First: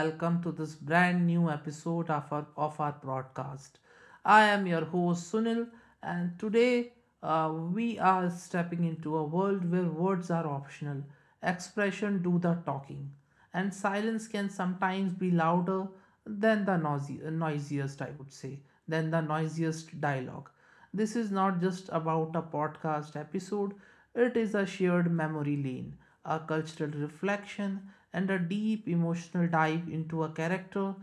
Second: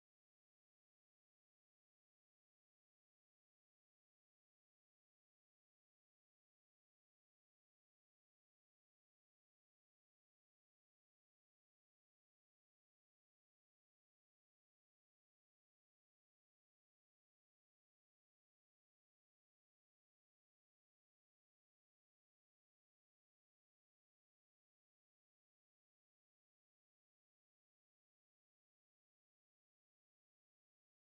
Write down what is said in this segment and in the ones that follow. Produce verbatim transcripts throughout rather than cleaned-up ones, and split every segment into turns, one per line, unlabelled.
welcome to this brand new episode of our, of our broadcast. I am your host, Sunil, and today uh, we are stepping into a world where words are optional, expression do the talking, and silence can sometimes be louder than the noisy, noisiest, I would say, than the noisiest dialogue. This is not just about a podcast episode, it is a shared memory lane, a cultural reflection, and a deep emotional dive into a character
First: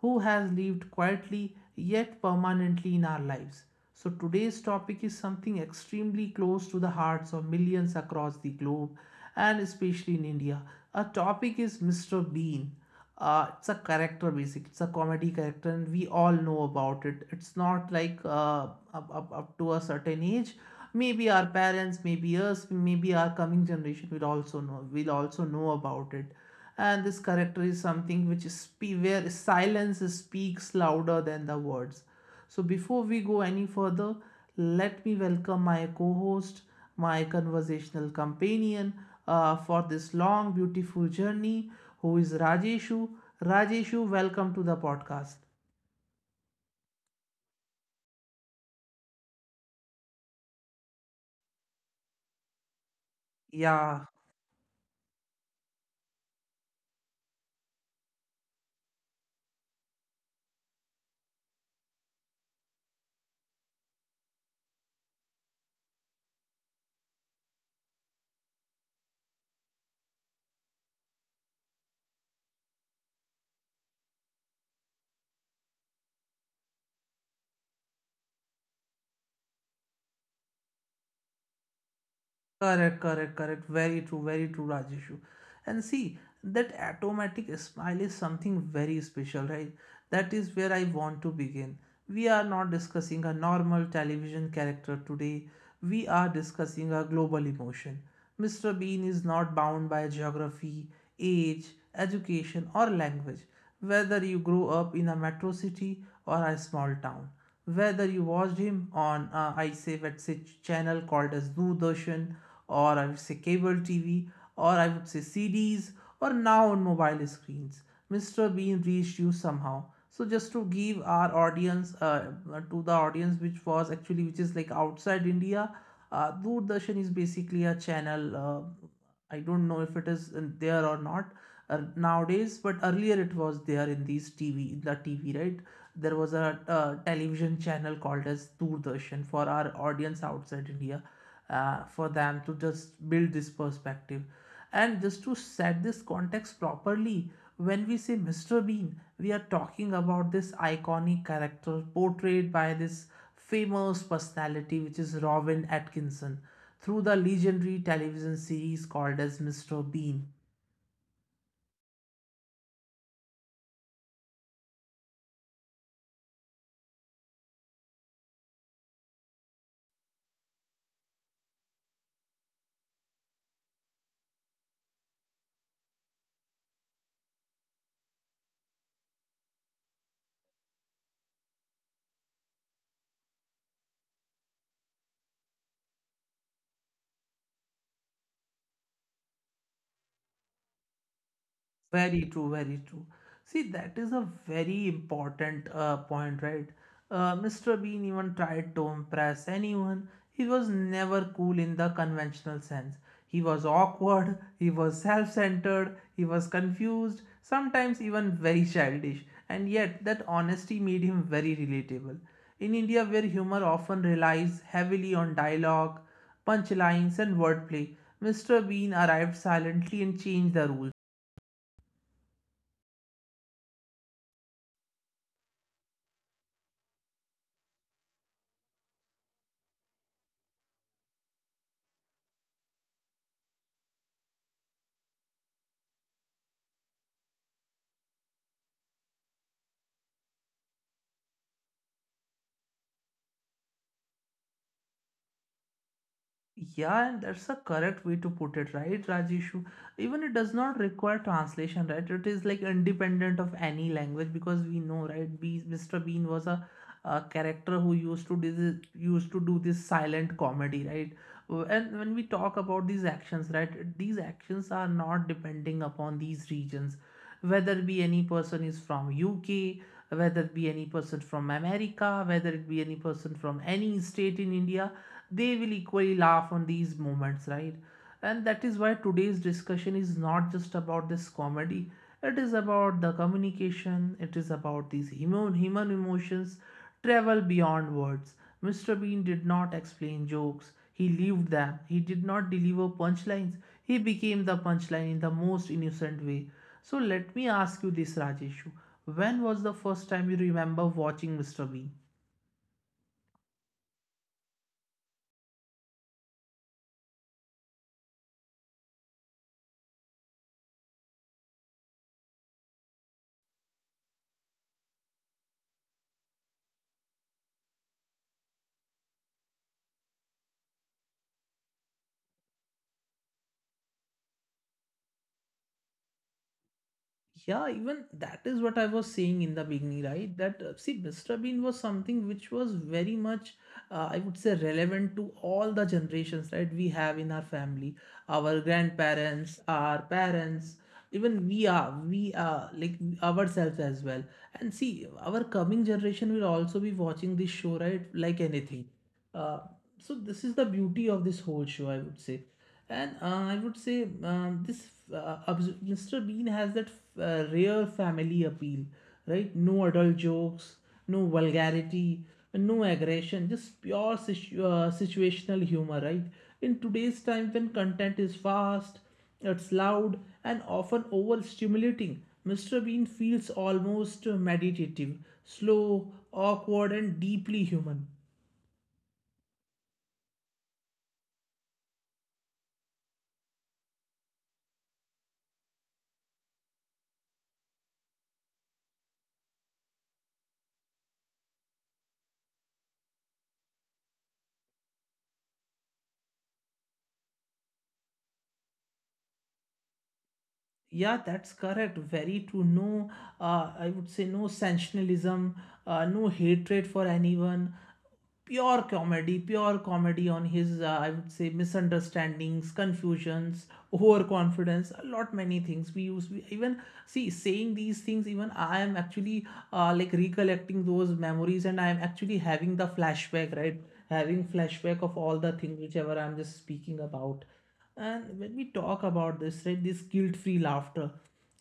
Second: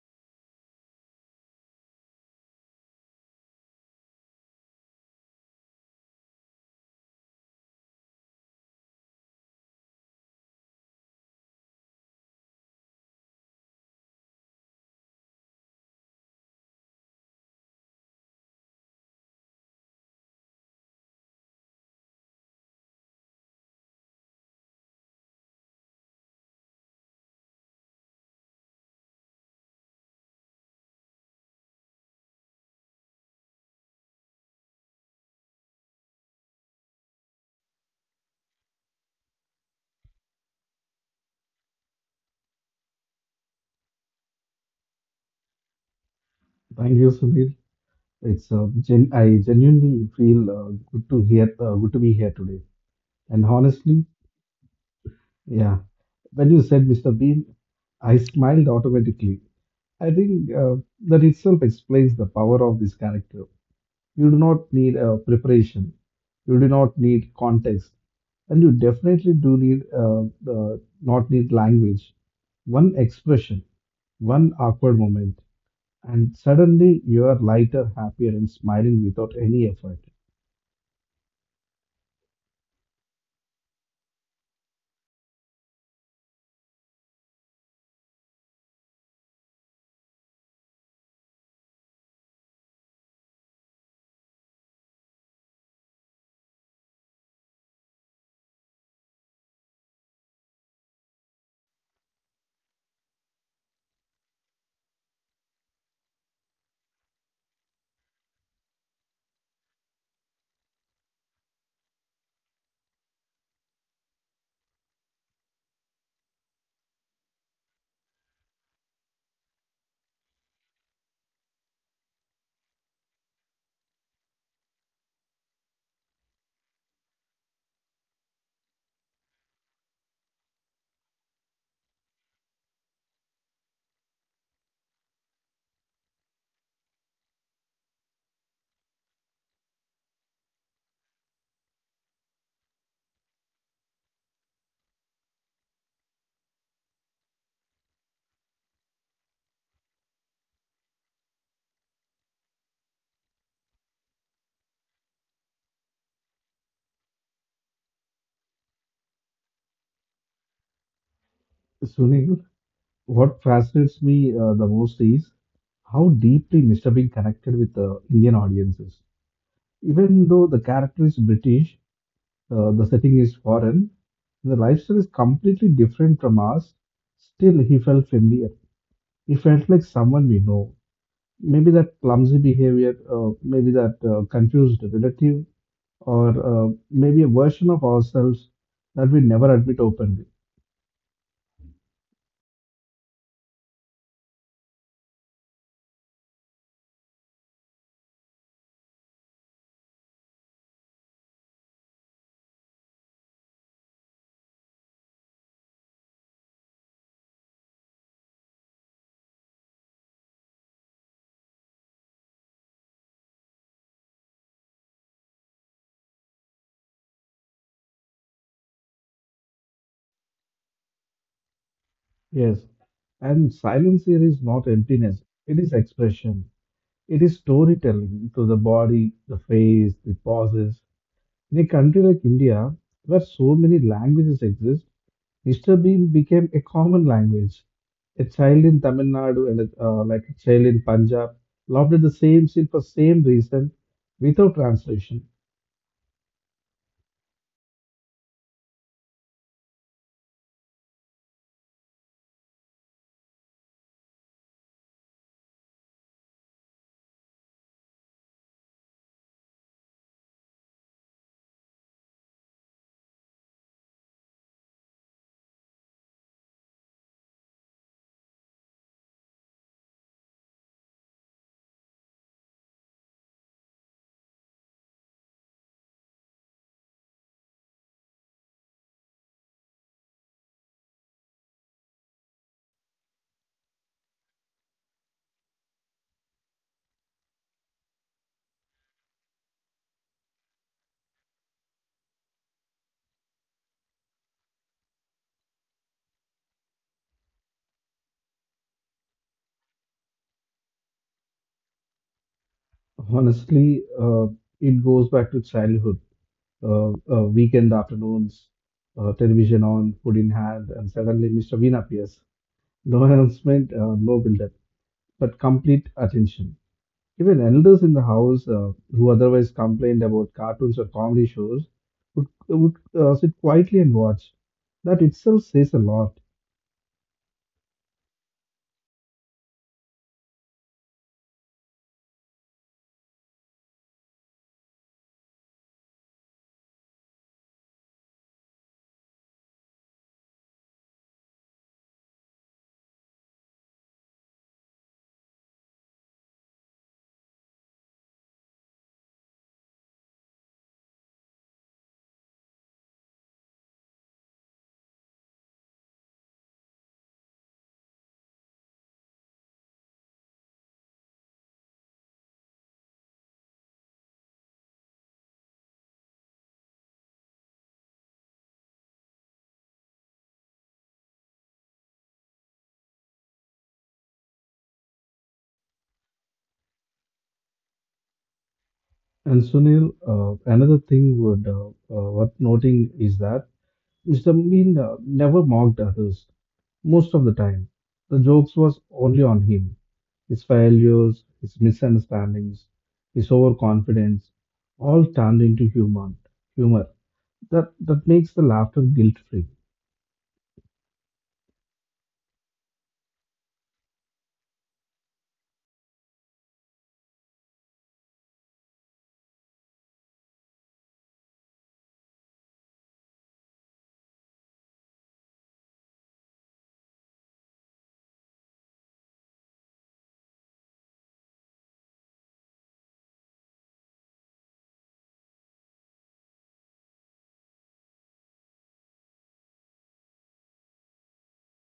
who has lived quietly yet permanently in our lives. So, today's topic is something extremely close to the hearts of millions across the globe and especially in India. Our topic is mister Bean. Uh, it's a character basic, it's a comedy character, and we all know about it. It's not like uh, up, up, up to a certain age. Maybe our parents, maybe us, maybe our coming generation will also know, will also know about it. And this character is something which is spe- where silence speaks louder than the words. So, before we go any further, let me welcome my co host, my conversational companion uh, for this long, beautiful journey, who is Rajeshu. Rajeshu, welcome to the podcast.
Thank you, Sudhir. It's uh, gen- I genuinely feel uh, good to hear, uh, good to be here today. And honestly,
Yeah.
yeah, when you said mister Bean, I smiled automatically. I think uh, that itself explains the power of this character. You do not need uh, preparation. You do not need context, and you definitely do need uh, uh, not need language. One expression, one awkward moment, and suddenly you are lighter, happier, and smiling without any effort.
Correct, correct, correct. Very true, very true, Rajeshu. And see, that automatic smile is something very special, right? That is where I want to begin. We are not discussing a normal television character today. We are discussing a global emotion. mister Bean is not bound by geography, age, education, or language. Whether you grow up in a metro city or a small town, whether you watched him on uh, I say, let's say, channel called as Doordarshan, or I would say cable T V, or I would say C Ds, or now on mobile screens. mister Bean reached you somehow. So just to give our audience, uh, to the audience which was actually which is like outside India, uh, Doordarshan is basically a channel. uh, I don't know if it is in there or not uh, nowadays, but earlier it was there in these T V, in the T V, right? There was a uh, television channel called as Doordarshan for our audience outside India, uh, for them to just build this perspective. And just to set this context properly, when we say mister Bean, we are talking about this iconic character portrayed by this famous personality, which is Robin Atkinson, through the legendary television series called as mister Bean.
Sunil, what fascinates me uh, the most is how deeply mister Bean connected with the Indian audiences. Even though the character is British, uh, the setting is foreign, the lifestyle is completely different from ours, still he felt familiar. He felt like someone we know. Maybe that clumsy behavior, uh, maybe that uh, confused relative, or uh, maybe a version of ourselves that we never admit openly.
Very true, very true. See, that is a very important uh, point, right? Uh, mister Bean even tried to impress anyone. He was never cool in the conventional sense. He was awkward, he was self centered, he was confused, sometimes even very childish. And yet, that honesty made him very relatable. In India, where humor often relies heavily on dialogue, punchlines, and wordplay, mister Bean arrived silently and changed the rules.
Yes, and silence here is not emptiness, it is expression. It is storytelling to the body, the face, the pauses. In a country like India, where so many languages exist, mister Bean became a common language. A child in Tamil Nadu and a, uh, like a child in Punjab loved the same scene for same reason without translation.
Yeah, and that's a correct way to put it, right, Rajeshu? Even it does not require translation, right? It is like independent of any language because we know, right? Be mister Bean was a, a character who used to do this, used to do this silent comedy, right? Uh, and when we talk about these actions, right, these actions are not depending upon these regions, whether it be any person is from U K, whether it be any person from America, whether it be any person from any state in India, they will equally laugh on these moments, right? And that is why today's discussion is not just about this comedy, it is about the communication, it is about these human, human emotions travel beyond words. mister Bean did not explain jokes, he lived them. He did not deliver punchlines, he became the punchline in the most innocent way. So let me ask you this, Rajeshu. When was the first time you remember watching mister Bean?
Honestly, uh, it goes back to childhood. Uh, uh, weekend afternoons, uh, television on, food in hand, and suddenly mister Bean appears. No announcement, uh, no build-up, but complete attention. Even elders in the house uh, who otherwise complained about cartoons or comedy shows would, would uh, sit quietly and watch. That itself says a lot.
Yeah, even that is what I was saying in the beginning, right? That uh, see, mister Bean was something which was very much, uh, I would say, relevant to all the generations, right? We have in our family, our grandparents, our parents, even we are, we are like ourselves as well. And see, our coming generation will also be watching this show, right? Like anything. Uh, so this is the beauty of this whole show, I would say. And uh, I would say um, this uh, obs- mister Bean has that uh, rare family appeal, right? No adult jokes, no vulgarity, no aggression, just pure situ- uh, situational humor, right? In today's time, when content is fast, it's loud, and often overstimulating, mister Bean feels almost meditative, slow, awkward, and deeply human.
And Sunil, uh, another thing would uh, uh, worth noting is that mister Mean uh, never mocked others most of the time. The jokes was only on him, his failures, his misunderstandings, his overconfidence, all turned into humor. Humor that that makes the laughter guilt-free.
Yeah, that's correct. Very true. No, uh, I would say no sensationalism, uh, no hatred for anyone. Pure comedy, pure comedy on his, uh, I would say, misunderstandings, confusions, overconfidence, a lot many things. We use, we even see, saying these things, even I am actually uh, like recollecting those memories and I am actually having the flashback, right? Having flashback of all the things, whichever I'm just speaking about. And when we talk about this, right, this guilt free laughter,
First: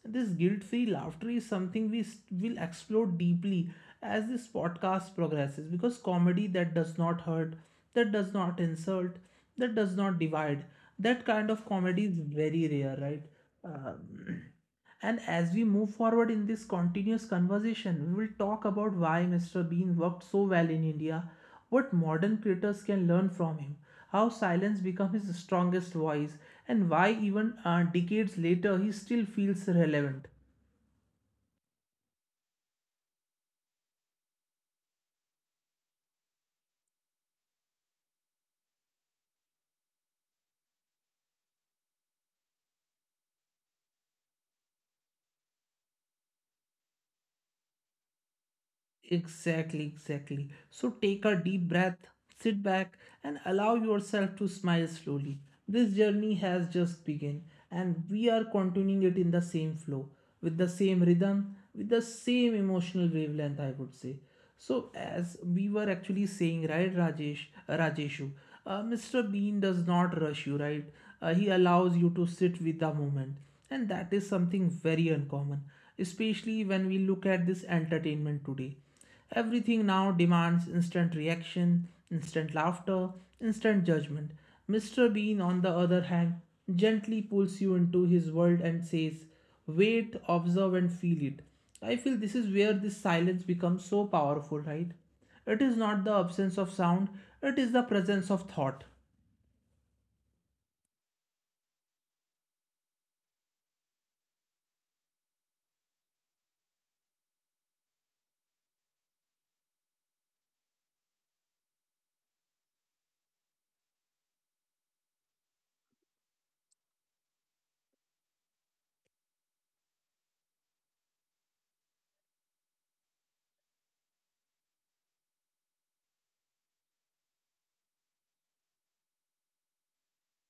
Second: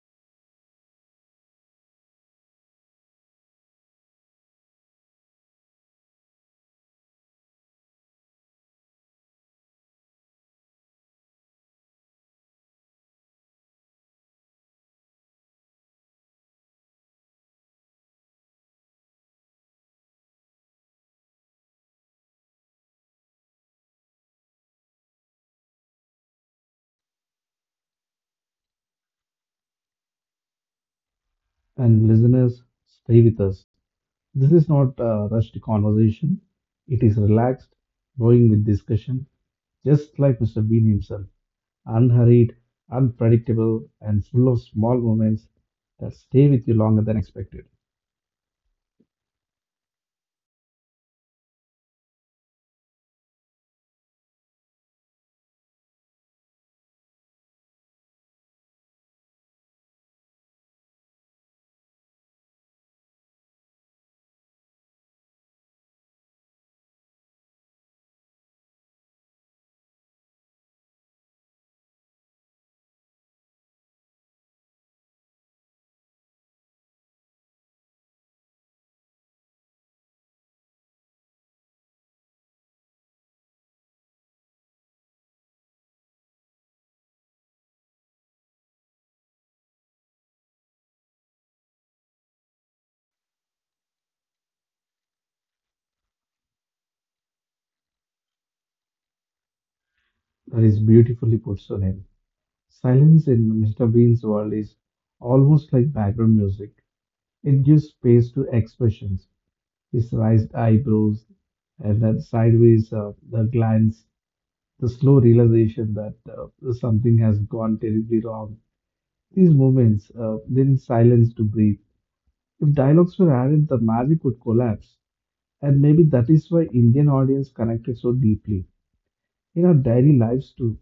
this guilt free laughter is something we s- will explore deeply as this podcast progresses because comedy that does not hurt, that does not insult, that does not divide, that kind of comedy is very rare, right? Um, and as we move forward in this continuous conversation, we will talk about why mister Bean worked so well in India, what modern creators can learn from him, how silence became his strongest voice, and why even uh, decades later he still feels relevant.
And listeners, stay with us. This is not a rushed conversation, it is relaxed, flowing with discussion, just like mister Bean himself, unhurried, unpredictable, and full of small moments that stay with you longer than expected.
Exactly, exactly. So take a deep breath, sit back, and allow yourself to smile slowly. This journey has just begun, and we are continuing it in the same flow, with the same rhythm, with the same emotional wavelength, I would say. So as we were actually saying, right, Rajesh, uh, Rajeshu, uh, mister Bean does not rush you, right? Uh, he allows you to sit with the moment, and that is something very uncommon, especially when we look at this entertainment today. Everything now demands instant reaction, instant laughter, instant judgment. mister Bean, on the other hand, gently pulls you into his world and says, wait, observe, and feel it. I feel this is where this silence becomes so powerful, right? It is not the absence of sound, it is the presence of thought.
That is beautifully put, Sunil. Silence in mister Bean's world is almost like background music. It gives space to expressions, his raised eyebrows, and that sideways uh, the glance, the slow realization that uh, something has gone terribly wrong. These moments uh, then silence to breathe. If dialogues were added, the magic would collapse, and maybe that is why Indian audience connected so deeply. In our daily lives too,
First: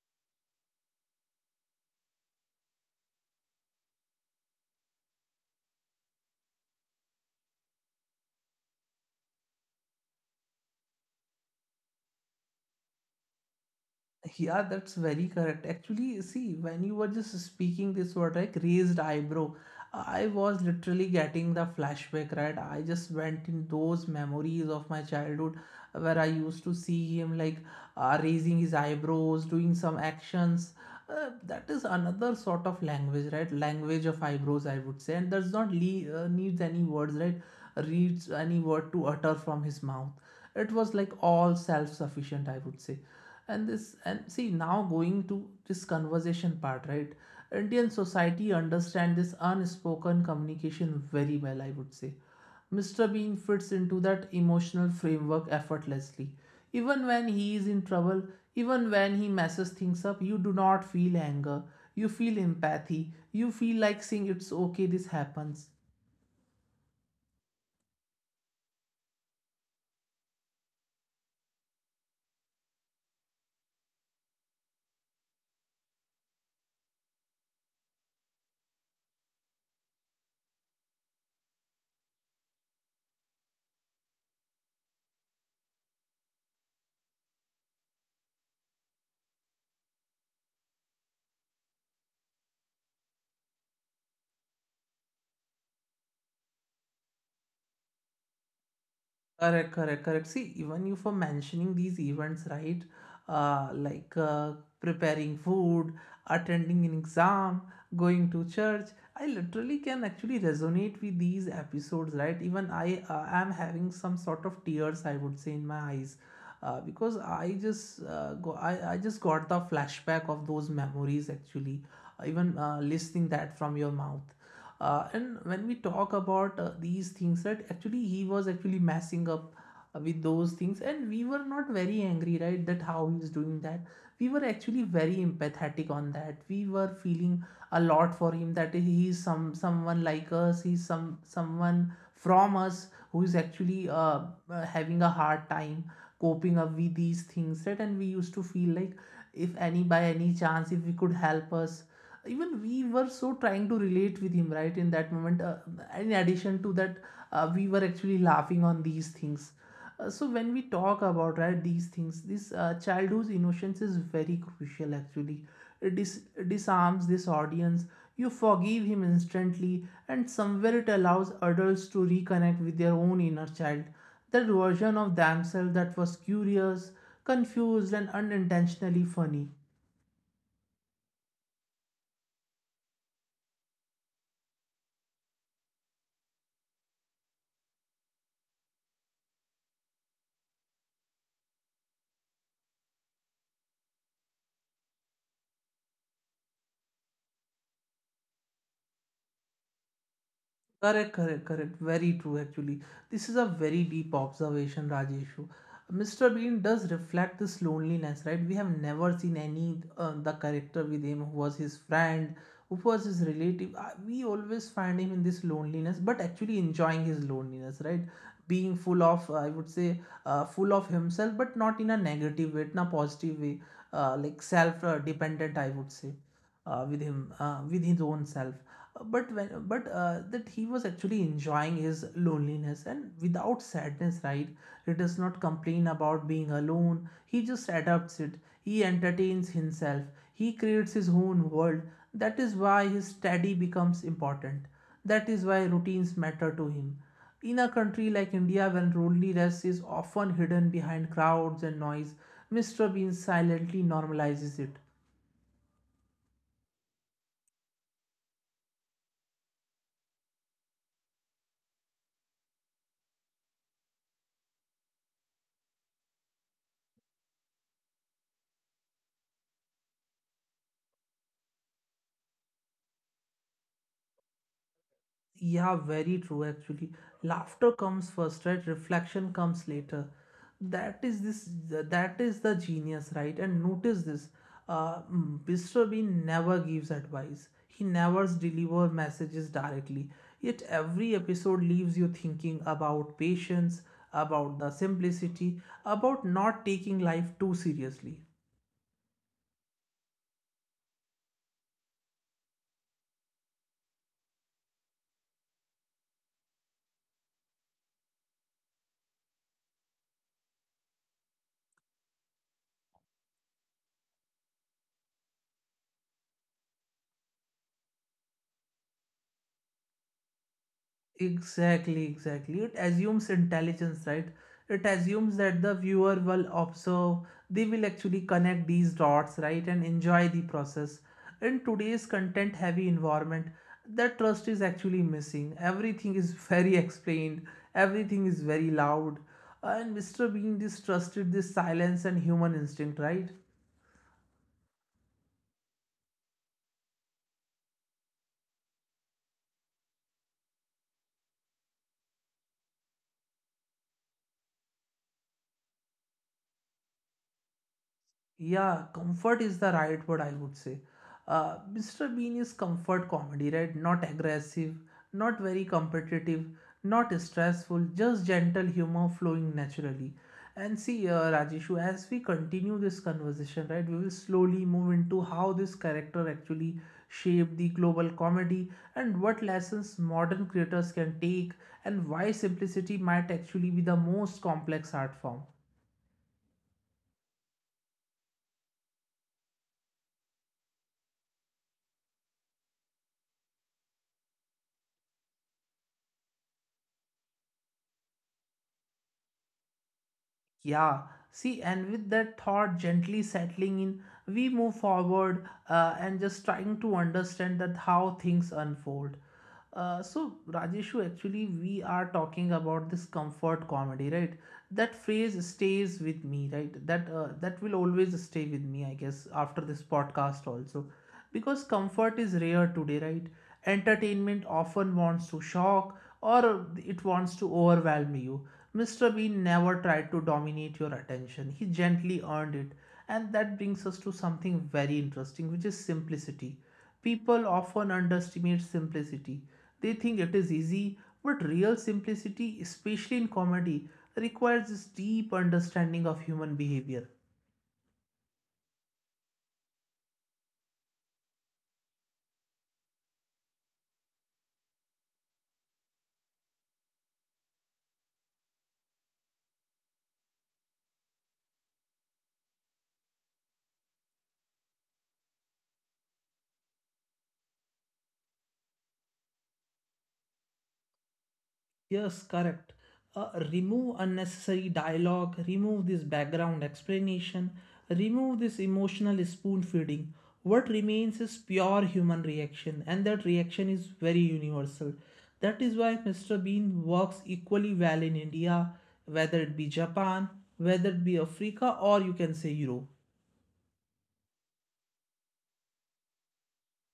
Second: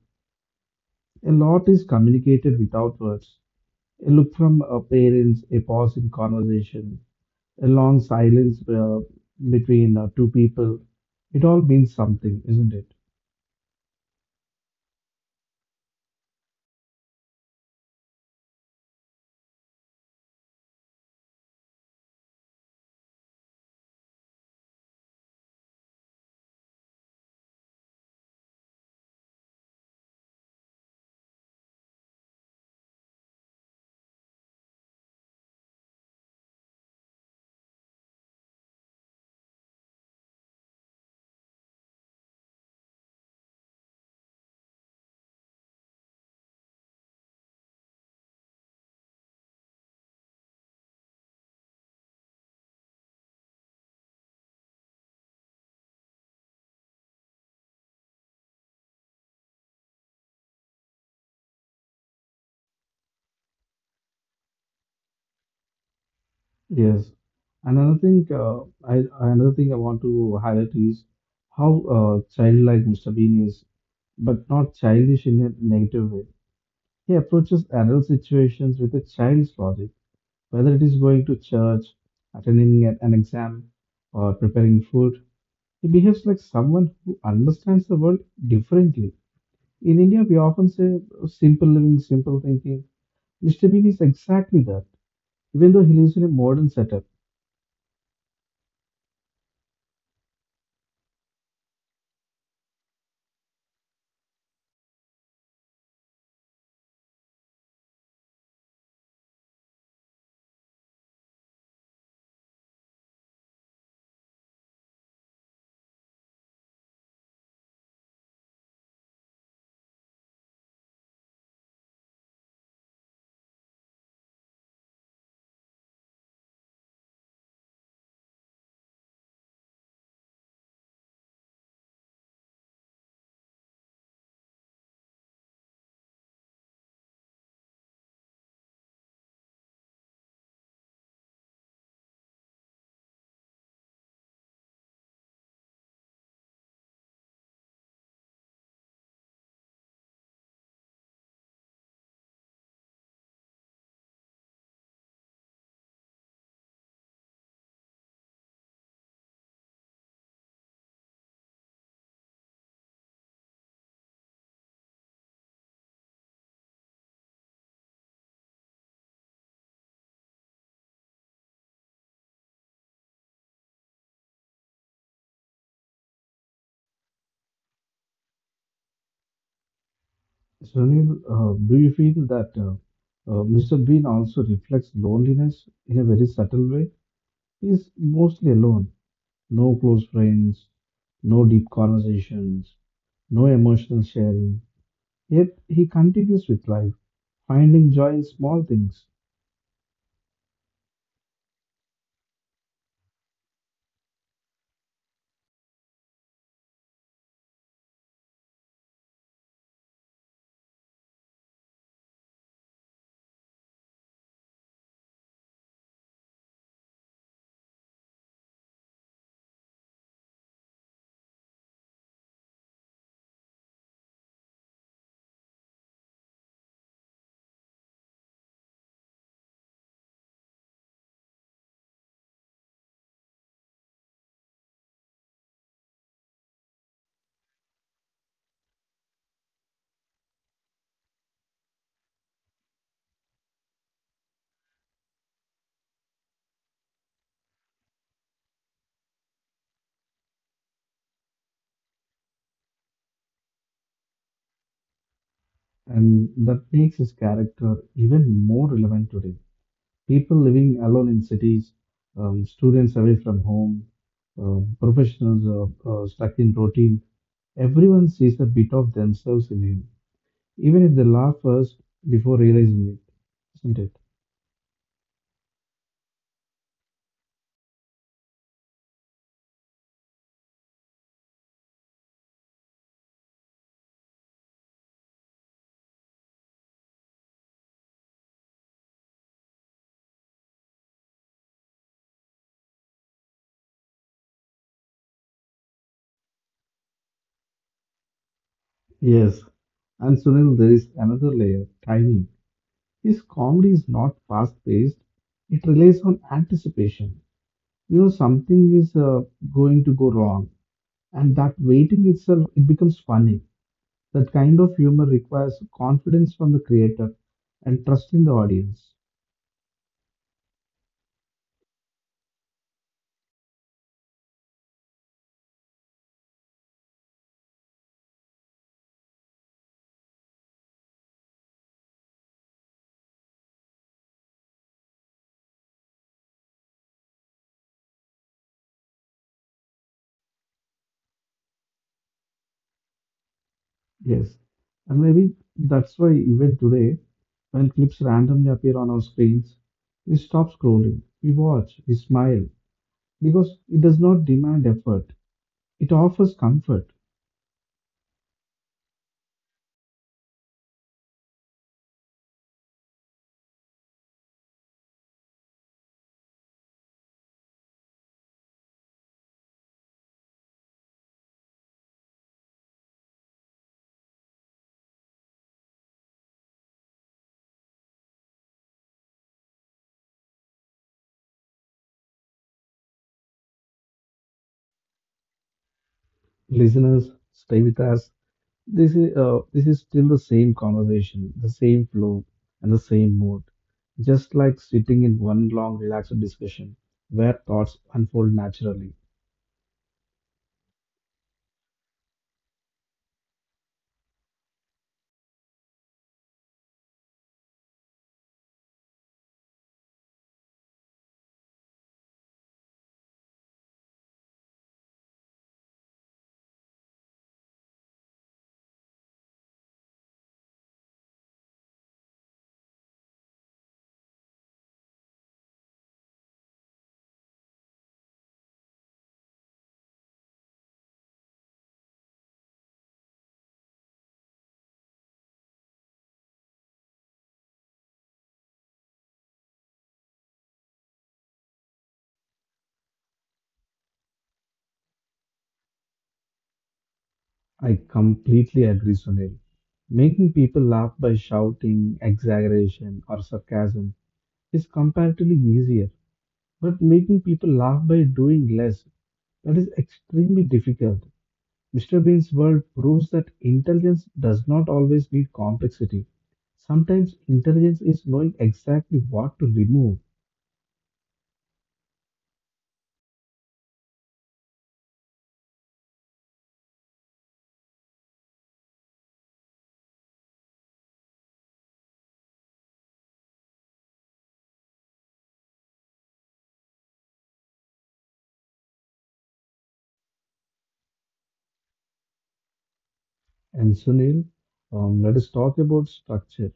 a lot is communicated without words. A look from uh, parents, a pause in conversation, a long silence uh, between uh, two people. It all means something, isn't it?
Yeah, that's very correct. Actually, see, when you were just speaking this word like raised eyebrow, I was literally getting the flashback, right? I just went in those memories of my childhood where I used to see him like uh, raising his eyebrows, doing some actions. Uh, that is another sort of language, right? Language of eyebrows, I would say, and does not le- uh, needs any words, right? Reads any word to utter from his mouth. It was like all self-sufficient, I would say. And this and see, now going to this conversation part, right, Indian society understand this unspoken communication very well, I would say. mister Bean fits into that emotional framework effortlessly. Even when he is in trouble, even when he messes things up, you do not feel anger. You feel empathy. You feel like saying it's okay, this happens.
Yes. Another thing, uh, I, Another thing I want to highlight is how uh, childlike mister Bean is, but not childish in a negative way. He approaches adult situations with a child's logic, whether it is going to church, attending an an exam, or preparing food. He behaves like someone who understands the world differently. In India, we often say uh, simple living, simple thinking. mister Bean is exactly that, even though he lives in a modern setup.
Correct, correct, correct. See, even you for mentioning these events, right? Uh, like uh, preparing food, attending an exam, going to church. I literally can actually resonate with these episodes, right? Even I uh, am having some sort of tears, I would say, in my eyes, uh, because I just uh, go, I, I just got the flashback of those memories actually. Even uh, listening that from your mouth. Uh, and when we talk about uh, these things, that actually he was actually messing up uh, with those things, and we were not very angry, right, that how he was doing that. We were actually very empathetic on that. We were feeling a lot for him, that he is some someone like us, he's some someone from us who is actually uh, uh, having a hard time coping up with these things, right? And we used to feel like, if any, by any chance, if we could help us, even we were so trying to relate with him, right, in that moment. Uh, in addition to that, uh, we were actually laughing on these things. Uh, so when we talk about, right, these things, this uh, childhood innocence is very crucial actually. It dis- disarms this audience. You forgive him instantly, and somewhere it allows adults to reconnect with their own inner child, that version of themselves that was curious, confused, and unintentionally funny.
So, Sunil, uh, do you feel that uh, uh, mister Bean also reflects loneliness in a very subtle way? He is mostly alone, no close friends, no deep conversations, no emotional sharing. Yet he continues with life, finding joy in small things.
Correct, correct, correct. Very true, actually. This is a very deep observation, Rajeshu. mister Bean does reflect this loneliness, right? We have never seen any uh, the character with him who was his friend, who was his relative. Uh, We always find him in this loneliness, but actually enjoying his loneliness, right? Being full of, uh, I would say, uh, full of himself, but not in a negative way, in a positive way, uh, like self-dependent, I would say uh, with him uh, with his own self. Uh, but when but uh, that he was actually enjoying his loneliness and without sadness, right? He does not complain about being alone. He just adapts it. He entertains himself. He creates his own world. That is why his study becomes important. That is why routines matter to him. In a country like India, when loneliness is often hidden behind crowds and noise, mister Bean silently normalizes it.
And that makes his character even more relevant today. People living alone in cities, um, students away from home, um, professionals uh, uh, stuck in routine, everyone sees a bit of themselves in him, even if they laugh first before realizing it, isn't it?
Yeah, very true actually. Laughter comes first, right? Reflection comes later. That is this that is the genius, right? And notice this. Uh mm, mister Bean never gives advice. He never delivers messages directly. Yet every episode leaves you thinking about patience, about the simplicity, about not taking life too seriously.
Yes, and Sunil, there is another layer, timing. His comedy is not fast paced, it relies on anticipation. You know, something is uh, going to go wrong, and that waiting itself, it becomes funny. That kind of humor requires confidence from the creator and trust in the audience.
Exactly, exactly. It assumes intelligence, right? It assumes that the viewer will observe, they will actually connect these dots, right, and enjoy the process. In today's content heavy environment, that trust is actually missing. Everything is very explained, everything is very loud. And mister Bean distrusted this silence and human instinct, right?
Yes, and maybe that's why even today, when clips randomly appear on our screens, we stop scrolling, we watch, we smile, because it does not demand effort, it offers comfort.
Yeah, comfort is the right word, I would say. Uh, mister Bean is comfort comedy, right? Not aggressive, not very competitive, not stressful, just gentle humor flowing naturally. And see, uh, Rajeshu, as we continue this conversation, right, we will slowly move into how this character actually shaped the global comedy and what lessons modern creators can take and why simplicity might actually be the most complex art form.
Listeners, stay with us. This is uh, this is still the same conversation, the same flow, and the same mood. Just like sitting in one long, relaxed discussion where thoughts unfold naturally.
Yeah, see, and with that thought gently settling in, we move forward uh, and just trying to understand that how things unfold. Uh, so, Rajeshu, actually, we are talking about this comfort comedy, right? That phrase stays with me, right? That uh, that will always stay with me, I guess, after this podcast also, because comfort is rare today, right? Entertainment often wants to shock, or it wants to overwhelm you. Mr. Bean never tried to dominate your attention, he gently earned it. And that brings us to something very interesting, which is simplicity. People often underestimate simplicity. They think it is easy, but real simplicity, especially in comedy, requires this deep understanding of human behavior.
I completely agree, Sunil. Making people laugh by shouting, exaggeration, or sarcasm is comparatively easier, but making people laugh by doing less, that is extremely difficult. mister Bean's world proves that intelligence does not always need complexity. Sometimes intelligence is knowing exactly what to remove.
Yes, correct. Uh, remove unnecessary dialogue, remove this background explanation, remove this emotional spoon feeding. What remains is pure human reaction, and that reaction is very universal. That is why mister Bean works equally well in India, whether it be Japan, whether it be Africa, or you can say Europe.
And Sunil, um, let us talk about structure.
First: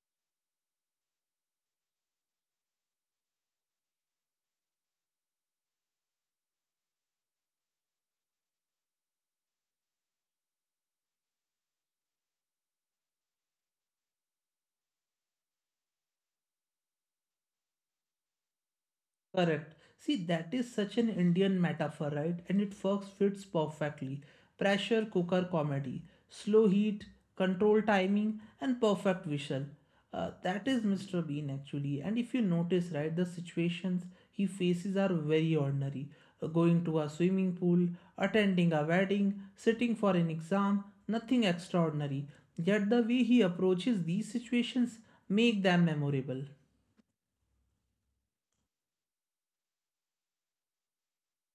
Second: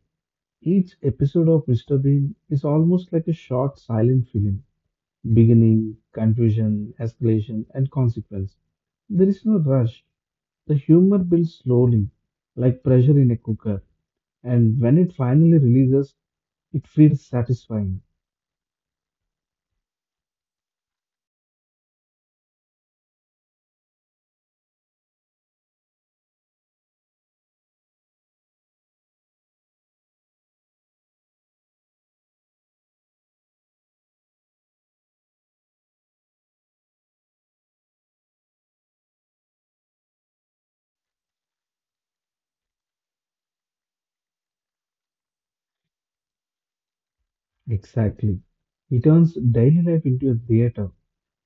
Each episode of mister Bean is almost like a short silent film: beginning, confusion, escalation, and consequence. There is no rush. The humor builds slowly, like pressure in a cooker, and when it finally releases, it feels satisfying.
Correct. See, that is such an Indian metaphor, right? And it works fits perfectly. Pressure cooker comedy, slow heat, control timing, and perfect visual. Uh, that is mister Bean actually. And if you notice, right, the situations he faces are very ordinary. Uh, going to a swimming pool, attending a wedding, sitting for an exam, nothing extraordinary. Yet the way he approaches these situations make them memorable.
Exactly. He turns daily life into a theater.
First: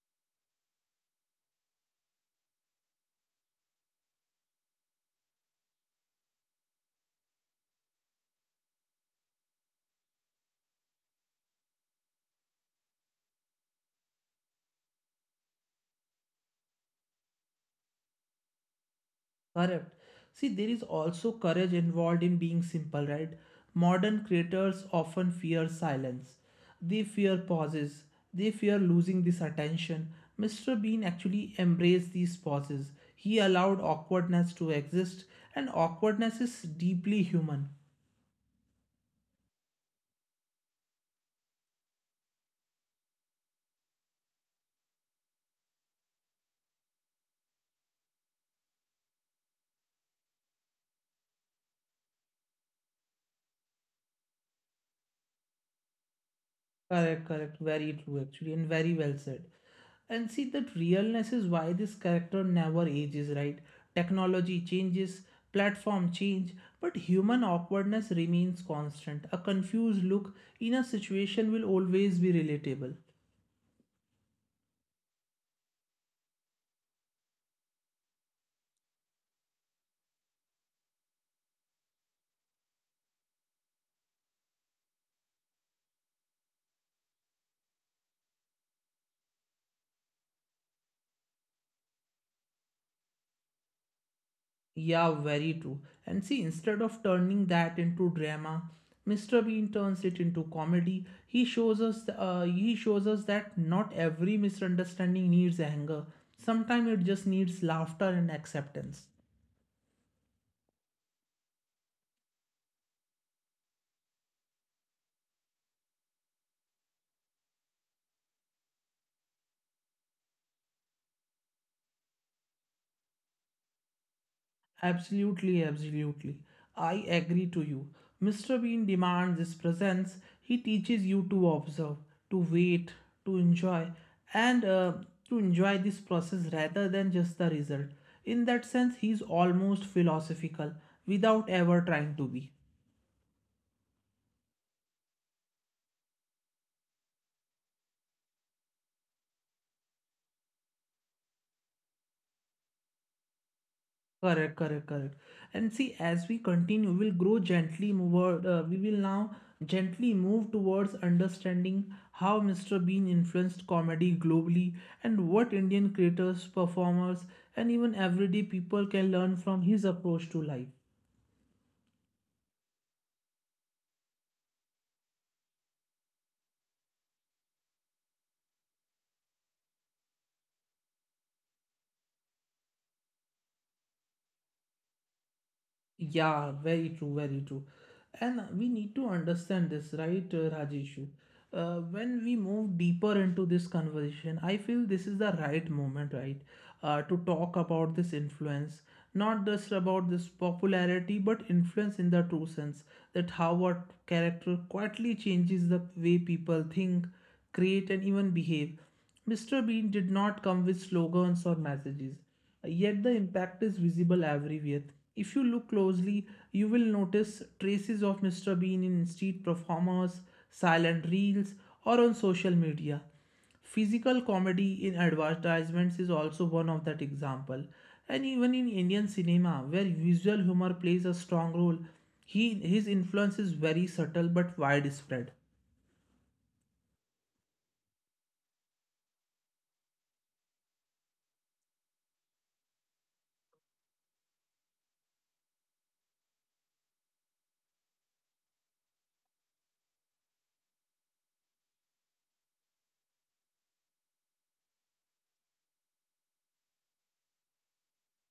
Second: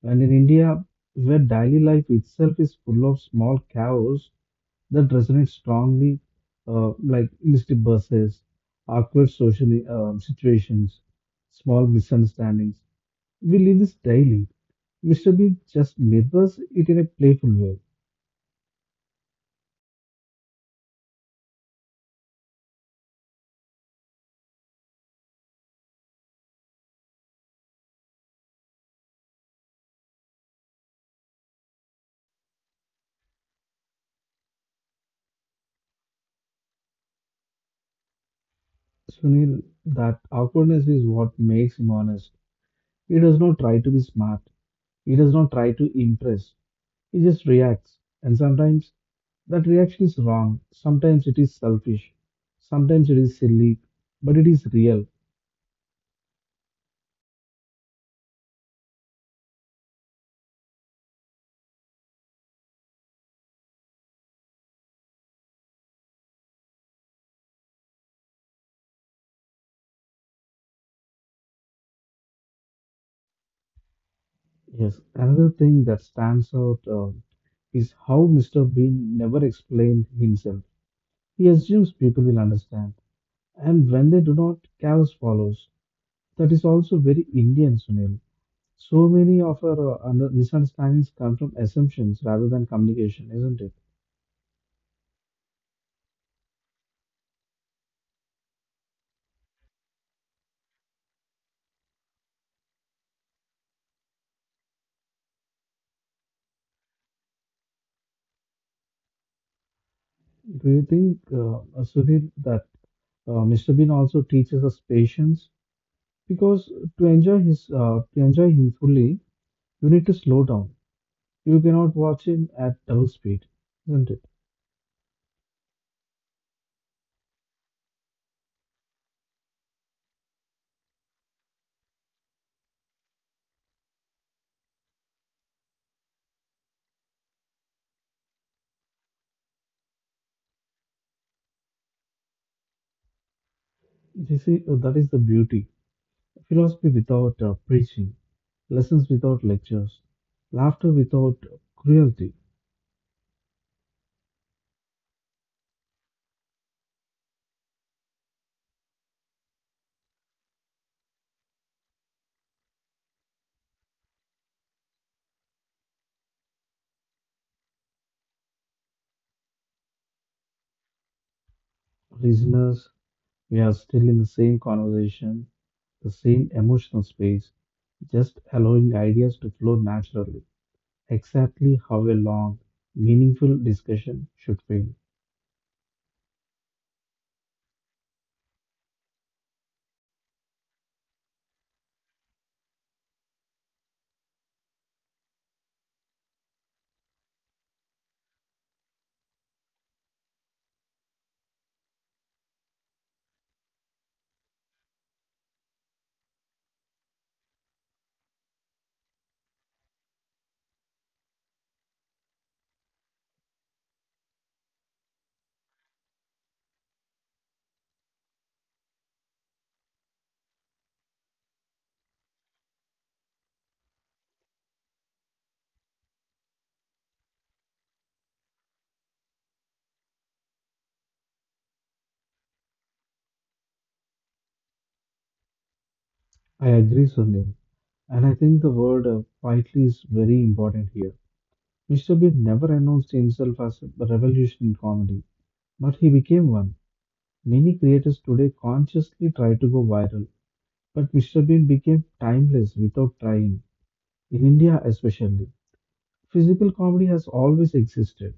And in India, where daily life itself is full of small chaos that resonate strongly, uh, like missed buses, awkward social uh, situations, small misunderstandings, we live this daily. mister Bean just mirrors it in a playful way.
Correct. See, there is also courage involved in being simple, right? Modern creators often fear silence. They fear pauses. They fear losing this attention. mister Bean actually embraced these pauses. He allowed awkwardness to exist, and awkwardness is deeply human.
Sunil, that awkwardness is what makes him honest. He does not try to be smart. He does not try to impress. He just reacts, and sometimes that reaction is wrong, sometimes it is selfish, sometimes it is silly, but it is real.
Correct, correct. Very true, actually, and very well said. And see, that realness is why this character never ages, right? Technology changes, platform change, but human awkwardness remains constant. A confused look in a situation will always be relatable.
Yes, another thing that stands out uh, is how mister Bean never explained himself. He assumes people will understand, and when they do not, chaos follows. That is also very Indian, Sunil. So many of our uh, under- misunderstandings come from assumptions rather than communication, isn't it?
Yeah, very true. And see, instead of turning that into drama, mister Bean turns it into comedy. He shows us, uh, he shows us that not every misunderstanding needs anger. Sometimes it just needs laughter and acceptance.
Do you think, uh, uh, Sudhir, that uh, mister Bean also teaches us patience? Because to enjoy his, uh, to enjoy him fully, you need to slow down. You cannot watch him at double speed, isn't it?
Absolutely, absolutely. I agree to you. mister Bean demands his presence. He teaches you to observe, to wait, to enjoy, and uh, to enjoy this process rather than just the result. In that sense, he's almost philosophical without ever trying to be.
This is, uh, that is the beauty. Philosophy without uh, preaching, lessons without lectures, laughter without cruelty.
Correct, correct, correct. And see, as we continue, we'll grow gently Move. Uh, we will now gently move towards understanding how mister Bean influenced comedy globally and what Indian creators, performers, and even everyday people can learn from his approach to life.
Listeners, we are still in the same conversation, the same emotional space, just allowing ideas to flow naturally, exactly how a long, meaningful discussion should feel.
Yeah, very true, very true. And we need to understand this, right, uh, Rajeshu? Uh, when we move deeper into this conversation, I feel this is the right moment, right, uh, to talk about this influence, not just about this popularity, but influence in the true sense, that how a character quietly changes the way people think, create, and even behave. mister Bean did not come with slogans or messages, yet the impact is visible everywhere. If you look closely, you will notice traces of mister Bean in street performers, silent reels, or on social media. Physical comedy in advertisements is also one of that example. And even in Indian cinema, where visual humor plays a strong role, he, his influence is very subtle but widespread.
I agree, Sunil, and I think the word uh, quietly is very important here. mister Bean never announced himself as a revolution in comedy, but he became one. Many creators today consciously try to go viral, but mister Bean became timeless without trying, in India especially. Physical comedy has always existed,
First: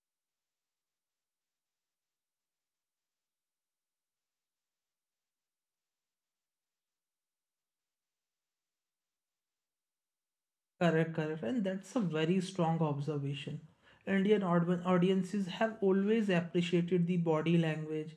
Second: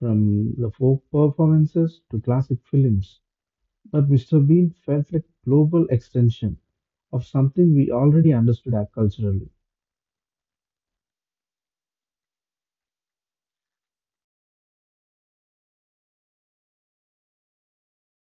from the folk performances to classic films. But mister Bean felt like a global extension of something we already understood culturally.
Correct, correct. And that's a very strong observation. Indian aud- audiences have always appreciated the body language,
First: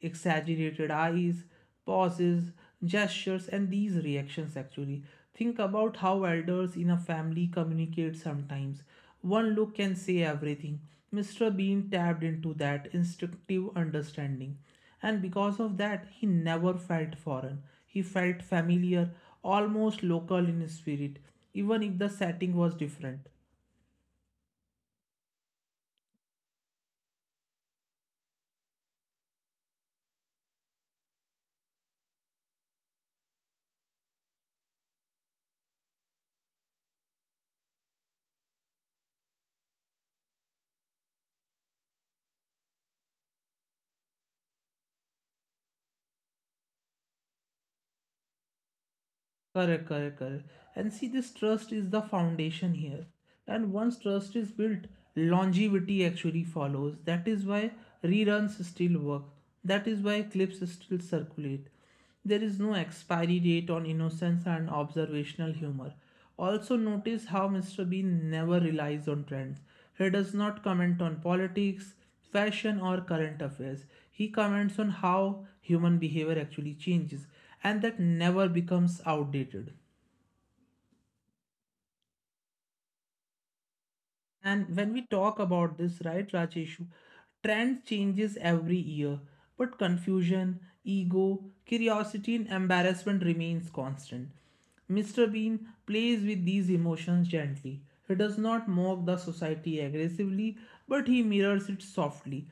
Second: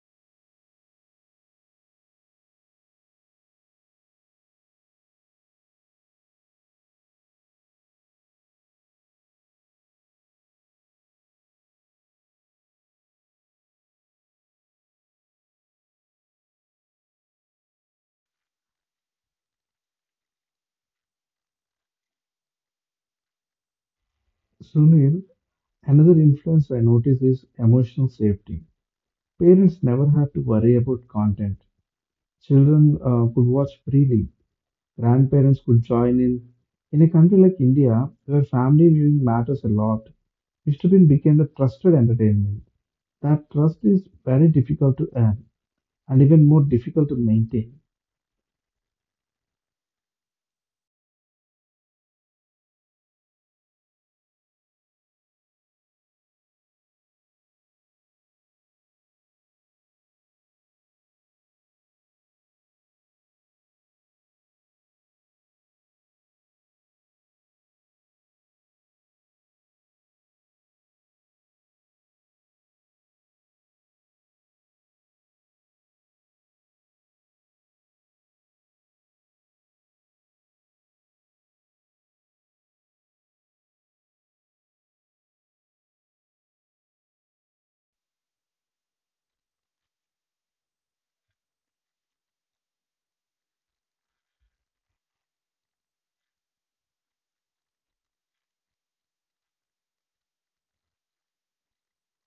exaggerated eyes, pauses, gestures, and these reactions actually. Think about how elders in a family communicate sometimes. One look can say everything. mister Bean tapped into that instinctive understanding. And because of that, he never felt foreign. He felt familiar, almost local in his spirit, even if the setting was different.
Sunil, another influence I notice is emotional safety. Parents never had to worry about content. Children uh, could watch freely. Grandparents could join in. In a country like India, where family viewing matters a lot, mister Bean became a trusted entertainment. That trust is very difficult to earn and even more difficult to maintain.
Correct, correct, correct. And see, this trust is the foundation here. And once trust is built, longevity actually follows. That is why reruns still work. That is why clips still circulate. There is no expiry date on innocence and observational humor. Also, notice how mister Bean never relies on trends. He does not comment on politics, fashion, or current affairs. He comments on how human behavior actually changes, and that never becomes outdated. And when we talk about this, right, Rajeshu, trend changes every year, but confusion, ego, curiosity, and embarrassment remains constant. mister Bean plays with these emotions gently. He does not mock the society aggressively, but he mirrors it softly.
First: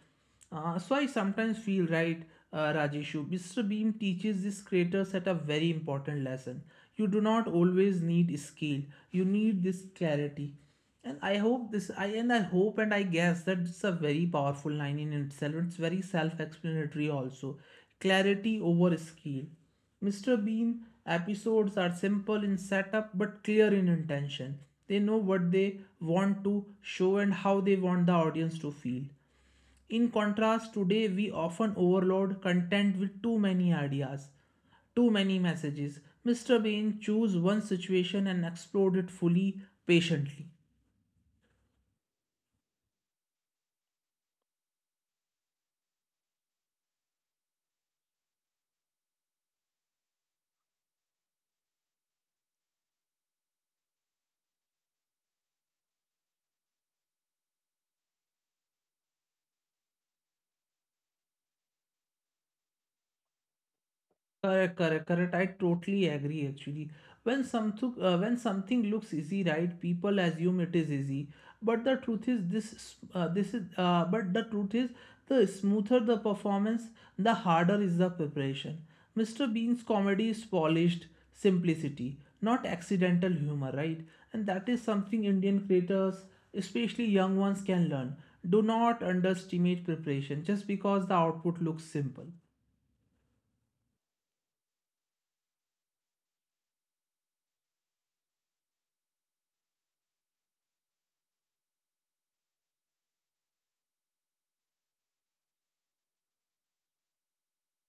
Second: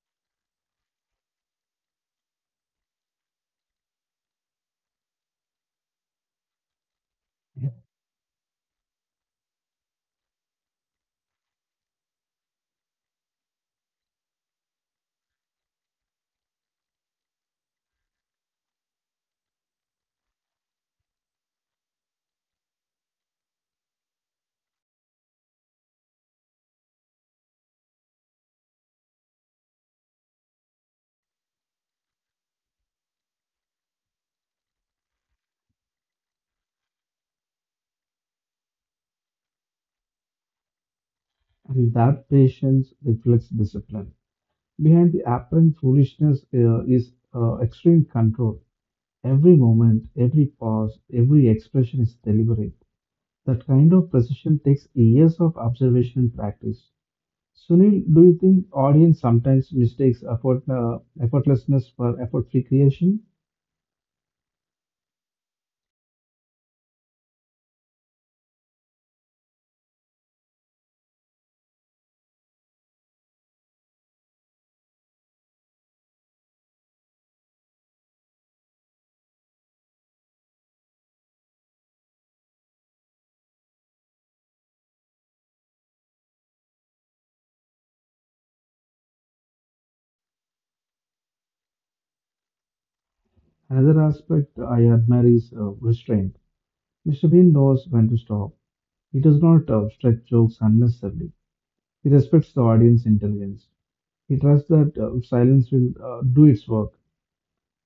Uh, so I sometimes feel right, uh, Rajeshu. mister Bean teaches these creators at a very important lesson. You do not always need scale. You need this clarity. And I hope this, I and I hope and I guess that it's a very powerful line in itself. It's very self-explanatory also. Clarity over skill. mister Bean episodes are simple in setup but clear in intention. They know what they want to show and how they want the audience to feel. In contrast, today we often overload content with too many ideas, too many messages. mister Bean chose one situation and explored it fully, patiently.
And that patience reflects discipline. Behind the apparent foolishness uh, is uh, extreme control. Every moment, every pause, every expression is deliberate. That kind of precision takes years of observation and practice. Sunil, do you think audience sometimes mistakes effort, uh, effortlessness for effort-free creation?
Correct, correct, correct. I totally agree actually. When something uh, when something looks easy, right, people assume it is easy. But the truth is this s- uh, this is uh, but the truth is, the smoother the performance, the harder is the preparation. mister Bean's comedy is polished simplicity, not accidental humor, right? And that is something Indian creators, especially young ones, can learn. Do not underestimate preparation just because the output looks simple.
Another aspect I admire is uh, restraint. mister Bean knows when to stop. He does not uh, stretch jokes unnecessarily. He respects the audience intelligence. He trusts that uh, silence will uh, do its work.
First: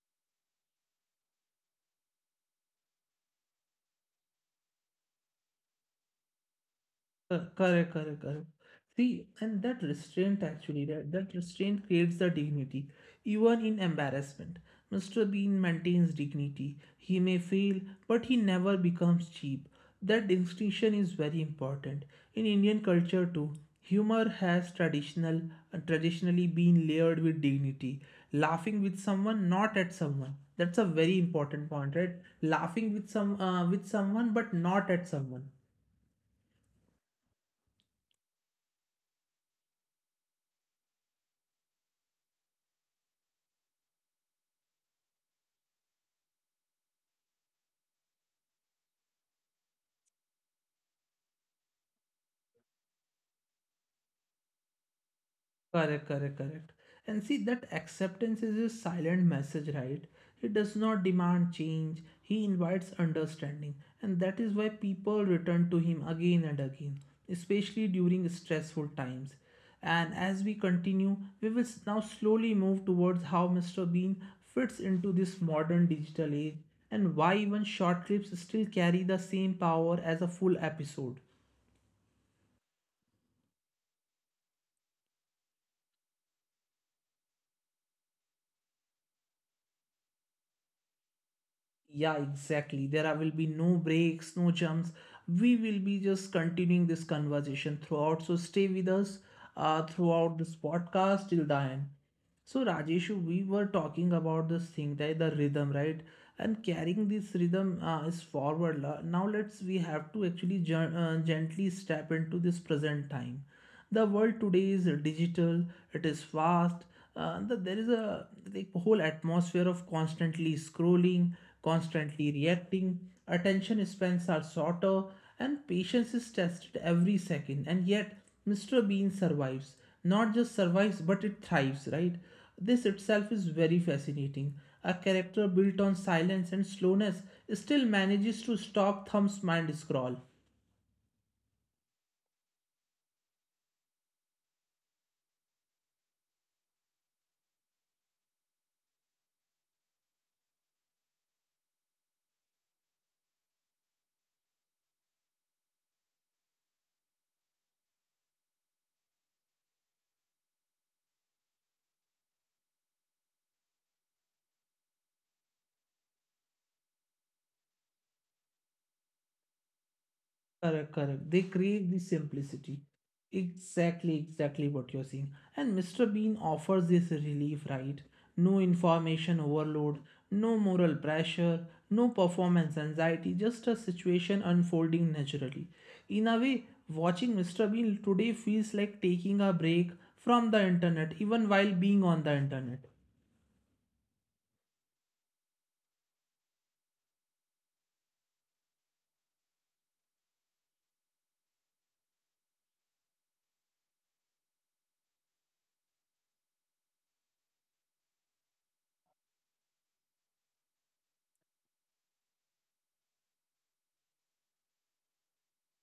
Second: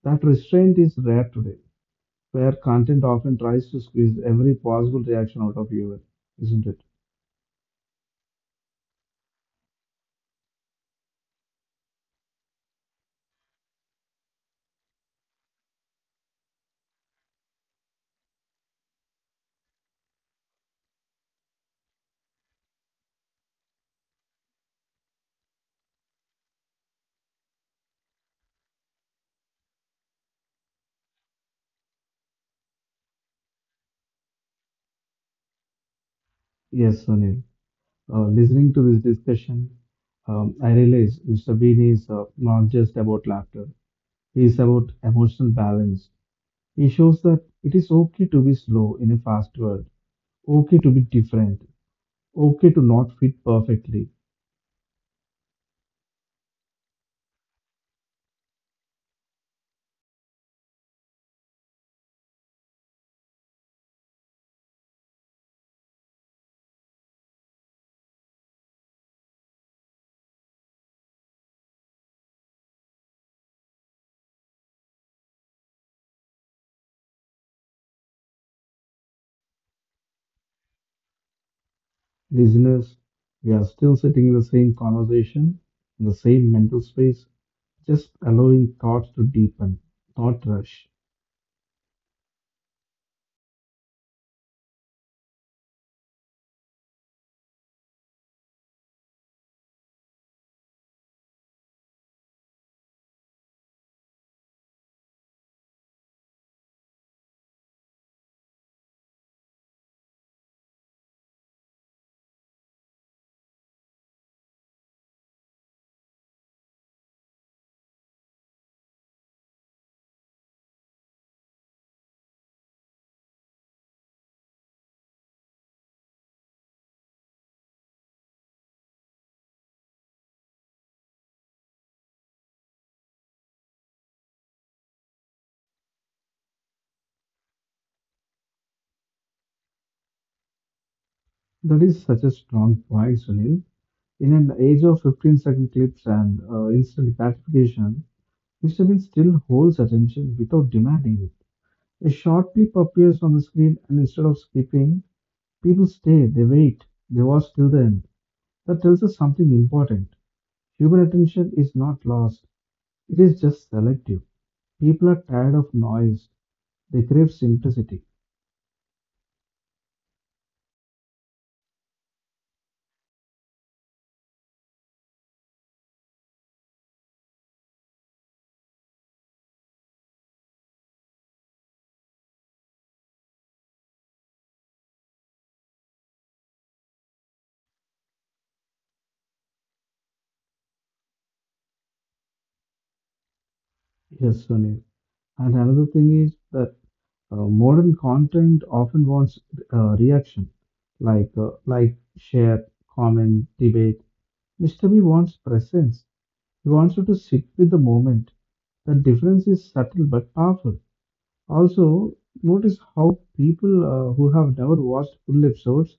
That restraint is rare today, where content often tries to squeeze every possible reaction out of you, isn't it?
Cor- Correct, correct, correct. See, and that restraint actually, that, that restraint creates the dignity, even in embarrassment. mister Bean maintains dignity. He may fail, but he never becomes cheap. That distinction is very important. In Indian culture too, humor has traditional traditionally been layered with dignity. Laughing with someone, not at someone. That's a very important point, right? Laughing with some uh, with someone, but not at someone.
Yes, Sunil. Uh, listening to this discussion, um, I realize mister Bean is uh, not just about laughter. He is about emotional balance. He shows that it is okay to be slow in a fast world, okay to be different, okay to not fit perfectly.
Correct, correct, correct. And see, that acceptance is a silent message, right? He does not demand change, he invites understanding. And that is why people return to him again and again, especially during stressful times. And as we continue, we will s- now slowly move towards how mister Bean fits into this modern digital age and why even short clips still carry the same power as a full episode.
Listeners, we are still sitting in the same conversation, in the same mental space, just allowing thoughts to deepen, not rush.
Yeah, exactly. There are- will be no breaks, no jumps. We will be just continuing this conversation throughout. So stay with us uh, throughout this podcast till the end. So Rajeshu, we were talking about this thing, that the rhythm, right? And carrying this rhythm uh, is forward. la- Now let's, we have to actually gen- uh, gently step into this present time. The world today is digital. It is fast. Uh, the, there is a like whole atmosphere of constantly scrolling, constantly reacting. Attention spans are shorter, and patience is tested every second. And yet mister Bean survives. Not just survives, but it thrives, right? This itself is very fascinating. A character built on silence and slowness still manages to stop thumbs mind scroll.
That is such a strong point, Sunil. In an age of fifteen second clips and uh, instant gratification, mister Bean still holds attention without demanding it. A short clip appears on the screen, and instead of skipping, people stay, they wait, they watch till the end. That tells us something important. Human attention is not lost, it is just selective. People are tired of noise. They crave simplicity.
Correct, correct. They crave the simplicity. Exactly, exactly what you're saying. And mister Bean offers this relief, right? No information overload, no moral pressure, no performance anxiety, just a situation unfolding naturally. In a way, watching mister Bean today feels like taking a break from the internet, even while being on the internet.
Yes, Sunil. And another thing is that uh, modern content often wants uh, reaction, like uh, like share, comment, debate. mister B wants presence. He wants you to sit with the moment. The difference is subtle but powerful. Also, notice how people uh, who have never watched full episodes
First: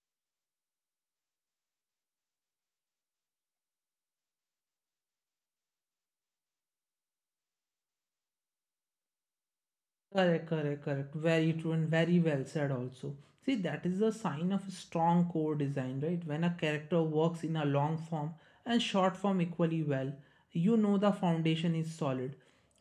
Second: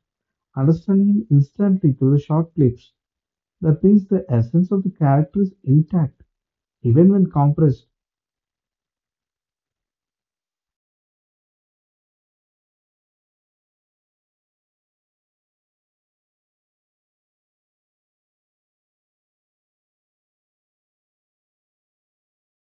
understand him instantly through the short clips. That means the essence of the character is intact, even when compressed.
Correct, correct, correct. Very true and very well said also. See, that is a sign of strong core design, right? When a character works in a long form and short form equally well, you know the foundation is solid.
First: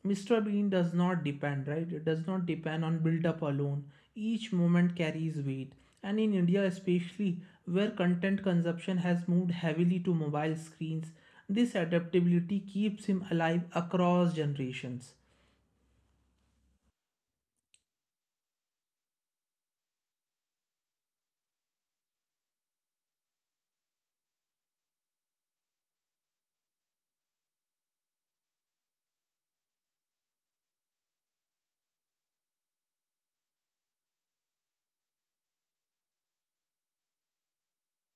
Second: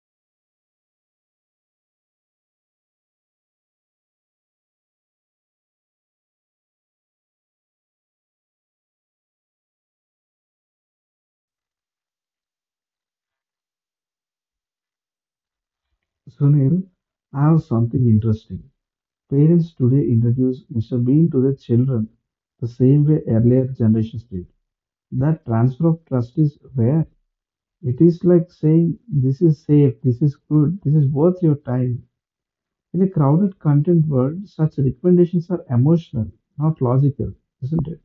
mister Bean does not depend, right? It does not depend on build up alone. Each moment carries weight. And in India, especially where content consumption has moved heavily to mobile screens, this adaptability keeps him alive across generations.
Sunil, has something interesting. Parents today introduce mister Bean to their children the same way earlier generations did. That transfer of trust is rare. It is like saying, "This is safe, this is good, this is worth your time." In a crowded content world, such recommendations are emotional, not logical, isn't it?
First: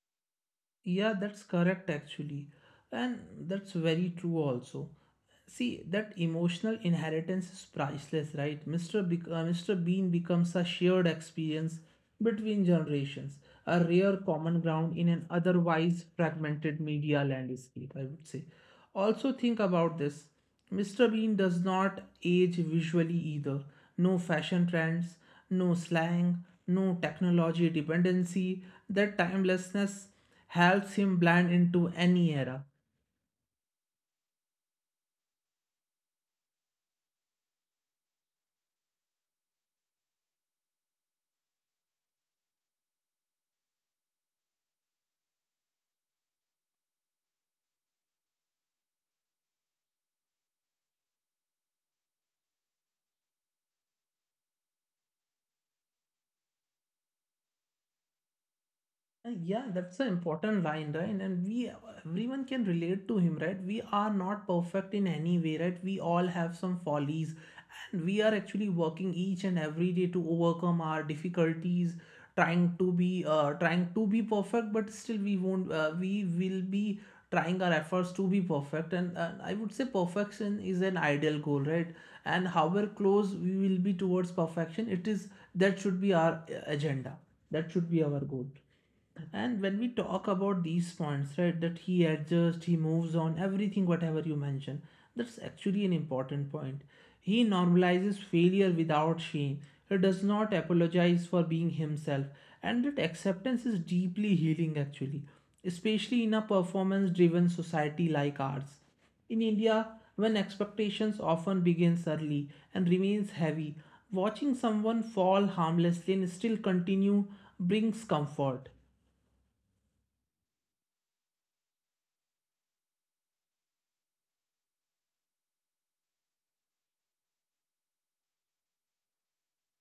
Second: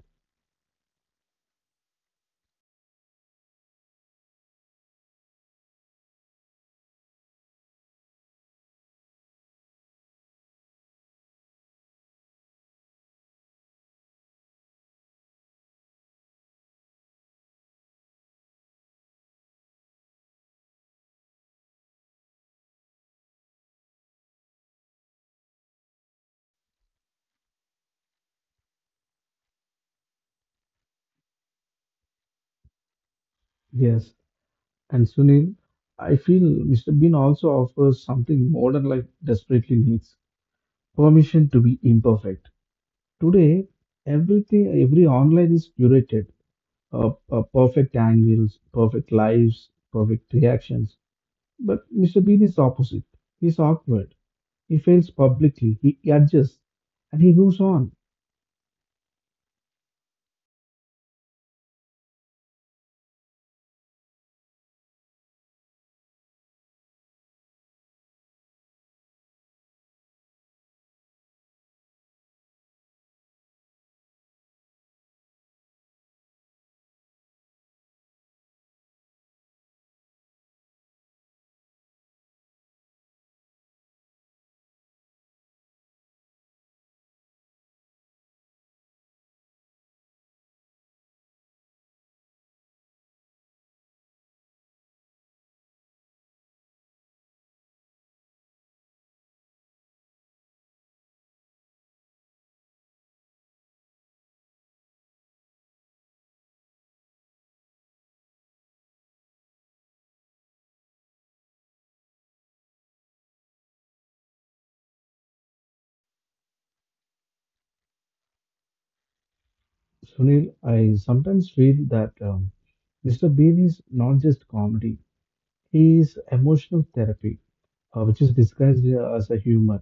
Yeah, that's correct actually. And that's very true also. See, that emotional inheritance is priceless, right? Mr. Bec- uh, mister Bean becomes a shared experience between generations, a rare common ground in an otherwise fragmented media landscape, I would say. Also, think about this mister Bean does not age visually either. No fashion trends, no slang, no technology dependency. That timelessness helps him blend into any era.
Yes, and Sunil, I feel mister Bean also offers something modern life desperately needs: permission to be imperfect. Today, everything, every online is curated, uh, uh, perfect angles, perfect lives, perfect reactions. But mister Bean is opposite. He's awkward. He fails publicly. He adjusts, and he moves on.
Uh, Yeah, that's an important line, right? And we, everyone can relate to him, right? We are not perfect in any way, right? We all have some follies, and we are actually working each and every day to overcome our difficulties, trying to be, uh, trying to be perfect, but still we won't, uh, we will be trying our efforts to be perfect. And uh, I would say perfection is an ideal goal, right? And however close we will be towards perfection, it is that should be our uh, agenda. That should be our goal. And when we talk about these points, right, that he adjusts, he moves on, everything, whatever you mention, that's actually an important point. He normalizes failure without shame. He does not apologize for being himself. And that acceptance is deeply healing, actually, especially in a performance driven society like ours. In India, when expectations often begins early and remains heavy, watching someone fall harmlessly and still continue brings comfort.
Sunil, I sometimes feel that um, mister Bean is not just comedy. He is emotional therapy, uh, which is disguised uh, as a humor.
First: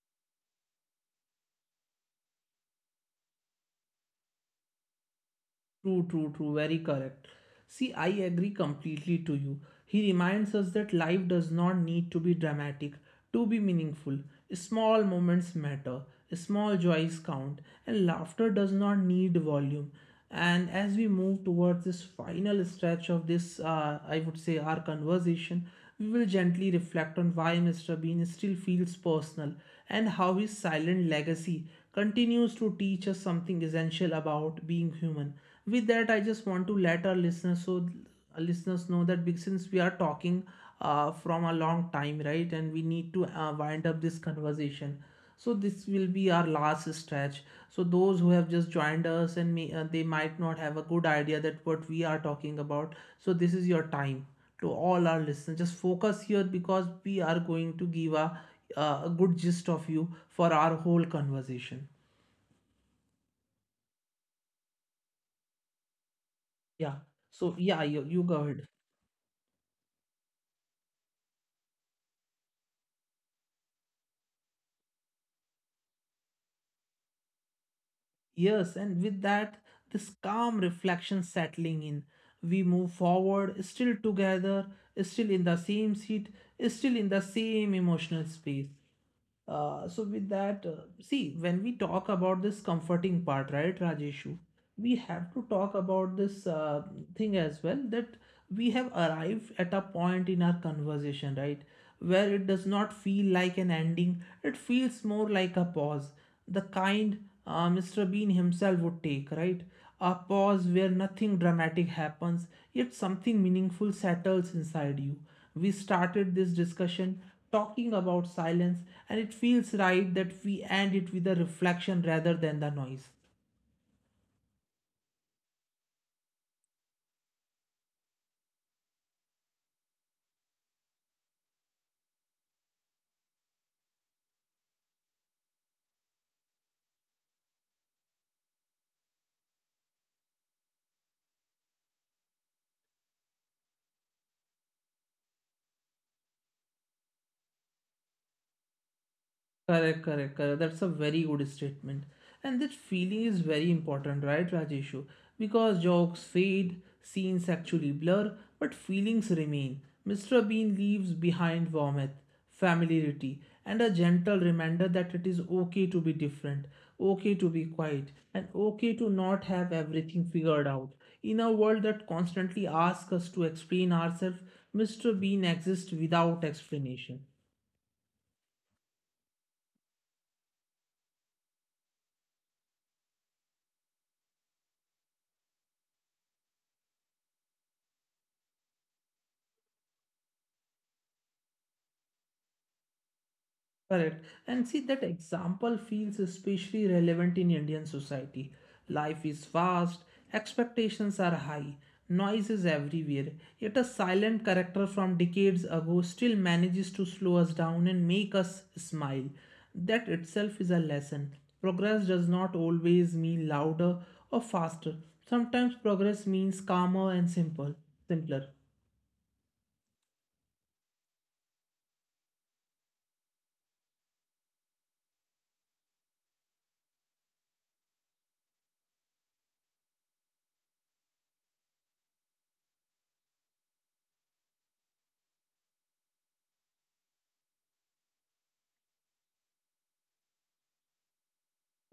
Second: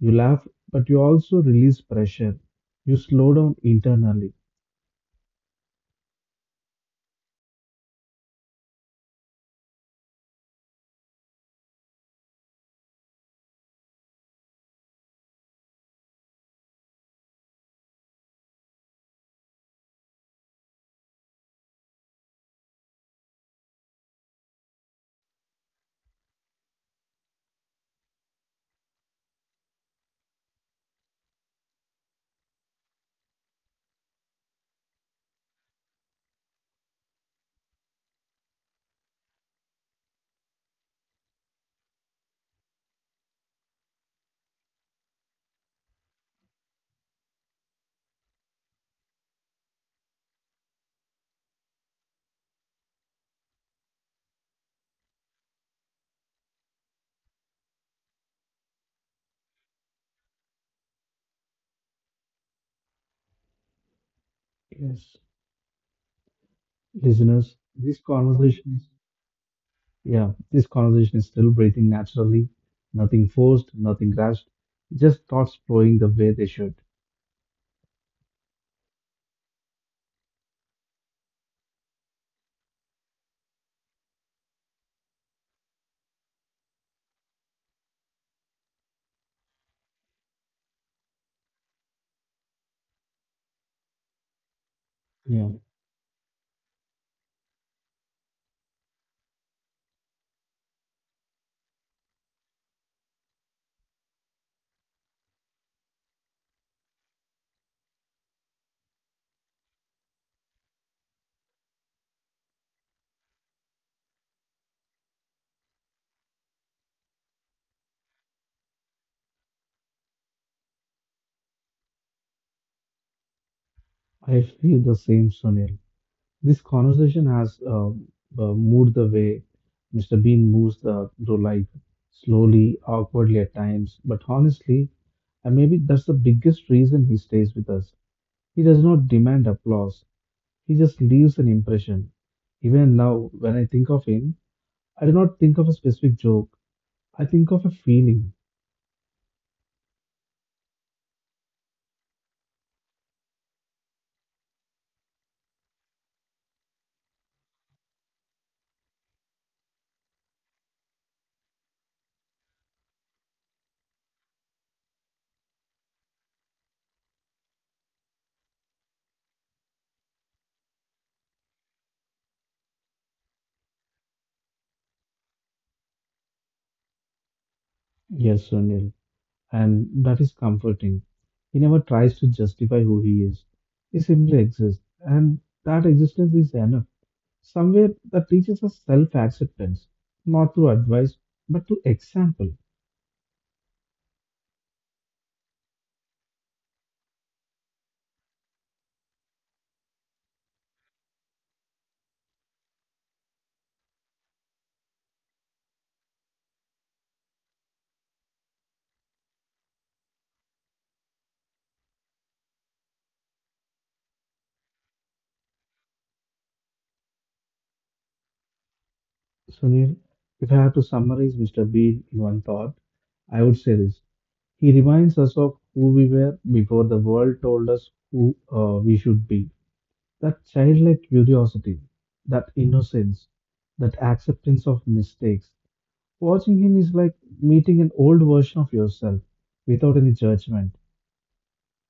You laugh, but you also release pressure. You slow down internally.
True, true, true, very correct. See, I agree completely to you. He reminds us that life does not need to be dramatic to be meaningful. Small moments matter, small joys count, and laughter does not need volume. And as we move towards this final stretch of this, uh, I would say, our conversation, we will gently reflect on why mister Bean still feels personal and how his silent legacy continues to teach us something essential about being human. With that, I just want to let our listeners so our listeners know that big- since we are talking uh, from a long time, right, and we need to uh, wind up this conversation. So this will be our last stretch. So those who have just joined us and may, uh, they might not have a good idea that what we are talking about. So this is your time to all our listeners. Just focus here because we are going to give a, uh, a good gist of you for our whole conversation.
Yes.
Yeah.
Listeners,
So
this
yeah, you, you go
conversation
ahead.
is yeah, this conversation is still breathing naturally, nothing forced, nothing rushed, just thoughts flowing the way they should.
Yes, and with that, this calm reflection settling in, we move forward, still together, still in the same seat, still in the same emotional space. Uh, so with that, uh, see, when we talk about this comforting part, right, Rajeshu, we have to
Yeah,
talk about this uh, thing as well that we have arrived at a point in our conversation, right, where it does not feel like an ending. It feels more like a pause, the kind uh, mister Bean himself would take, right? A pause where nothing dramatic happens, yet something meaningful settles inside you. We started this discussion talking about silence, and it feels right that we end it with a reflection rather than the noise.
I feel the same, Sunil. This conversation has uh, uh, moved the way mister Bean moves uh, through life, slowly, awkwardly at times, but honestly, and maybe that's the biggest reason he stays with us. He does not demand applause. He just leaves an impression. Even now, when I think of him, I do not think of a specific joke. I think of a feeling.
Correct, correct, correct. That's a very good statement. And that feeling is very important, right, Rajeshu? Because jokes fade, scenes actually blur, but feelings remain. mister Bean leaves behind warmth, familiarity, and a gentle reminder that it is okay to be different, okay to be quiet, and okay to not have everything figured out. In a world that constantly asks us to explain ourselves, mister Bean exists without explanation.
Yes, Sunil. And that is comforting. He never tries to justify who he is. He simply exists. And that existence is enough. Somewhere that teaches us self acceptance, not through advice, but through example.
Correct. And see, that example feels especially relevant in Indian society. Life is fast, expectations are high, noise is everywhere, yet a silent character from decades ago still manages to slow us down and make us smile. That itself is a lesson. Progress does not always mean louder or faster. Sometimes progress means calmer and simple, simpler.
Sunil, if I have to summarize mister Bean in one thought, I would say this. He reminds us of who we were before the world told us who uh, we should be. That childlike curiosity, that innocence, that acceptance of mistakes. Watching him is like meeting an old version of yourself without any judgment.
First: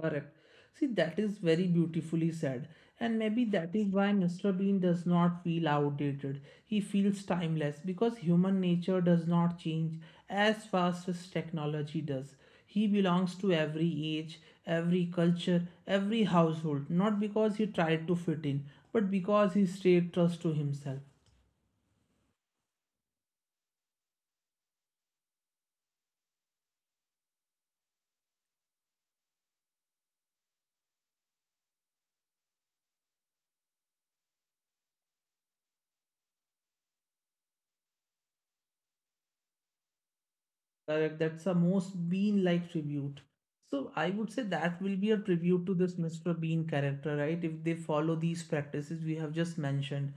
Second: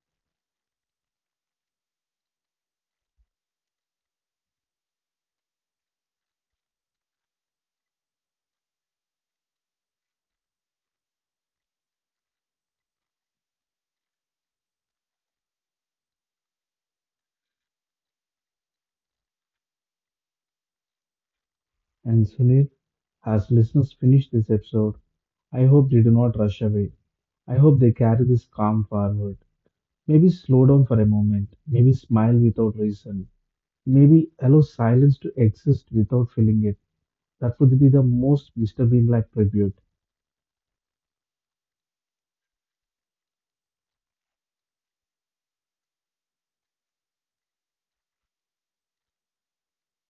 Correct. See, that is very beautifully said. And maybe that is why mister Bean does not feel outdated. He feels timeless because human nature does not change as fast as technology does. He belongs to every age, every culture, every household, not because he tried to fit in, but because he stayed true to himself.
And Sunil, as listeners finish this episode, I hope they do not rush away. I hope they carry this calm forward. Maybe slow down for a moment. Maybe smile without reason. Maybe allow silence to exist without feeling it. That would be the most mister Bean like tribute.
Correct. That's a most Bean-like tribute. So I would say that will be a tribute to this mister Bean character, right? If they follow these practices we have just mentioned.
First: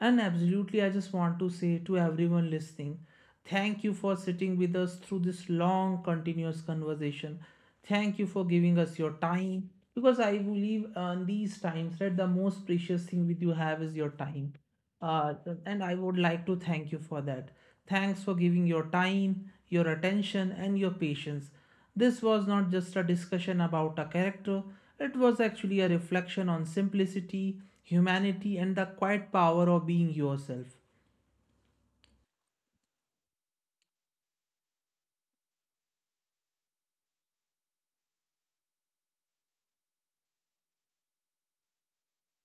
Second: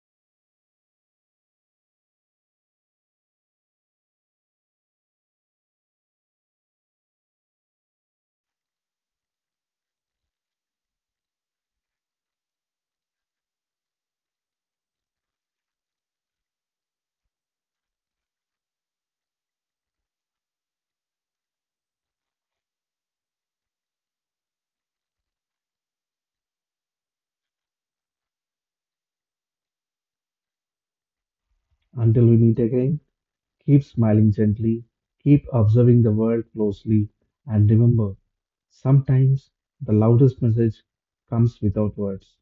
And absolutely, I just want to say to everyone listening, thank you for sitting with us through this long, continuous conversation. Thank you for giving us your time because I believe on these times that the most precious thing with you have is your time. Uh, and I would like to thank you for that. Thanks for giving your time, your attention, and your patience. This was not just a discussion about a character, it was actually a reflection on simplicity, humanity, and the quiet power of being yourself.
Until we meet again, keep smiling gently, keep observing the world closely, and remember, sometimes the loudest message comes without words.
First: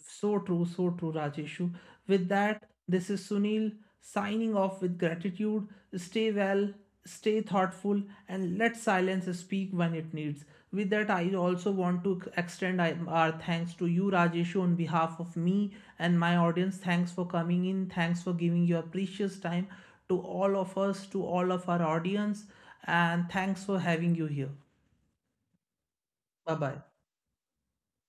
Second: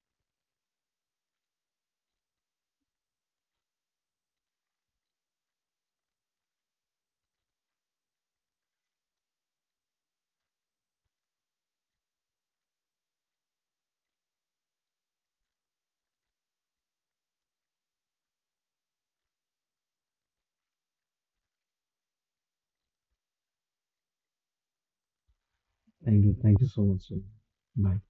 So true, so true, Rajeshu. With that, this is Sunil signing off with gratitude. Stay well, stay thoughtful, and let silence speak when it needs. With that, I also want to extend I- our thanks to you, Rajeshu, on behalf of me and my audience. Thanks for coming in. Thanks for giving your precious time to all of us, to all of our audience, and thanks for having you here.
Thank you.
Bye
Thank you
bye.
so much, Sunil. Bye.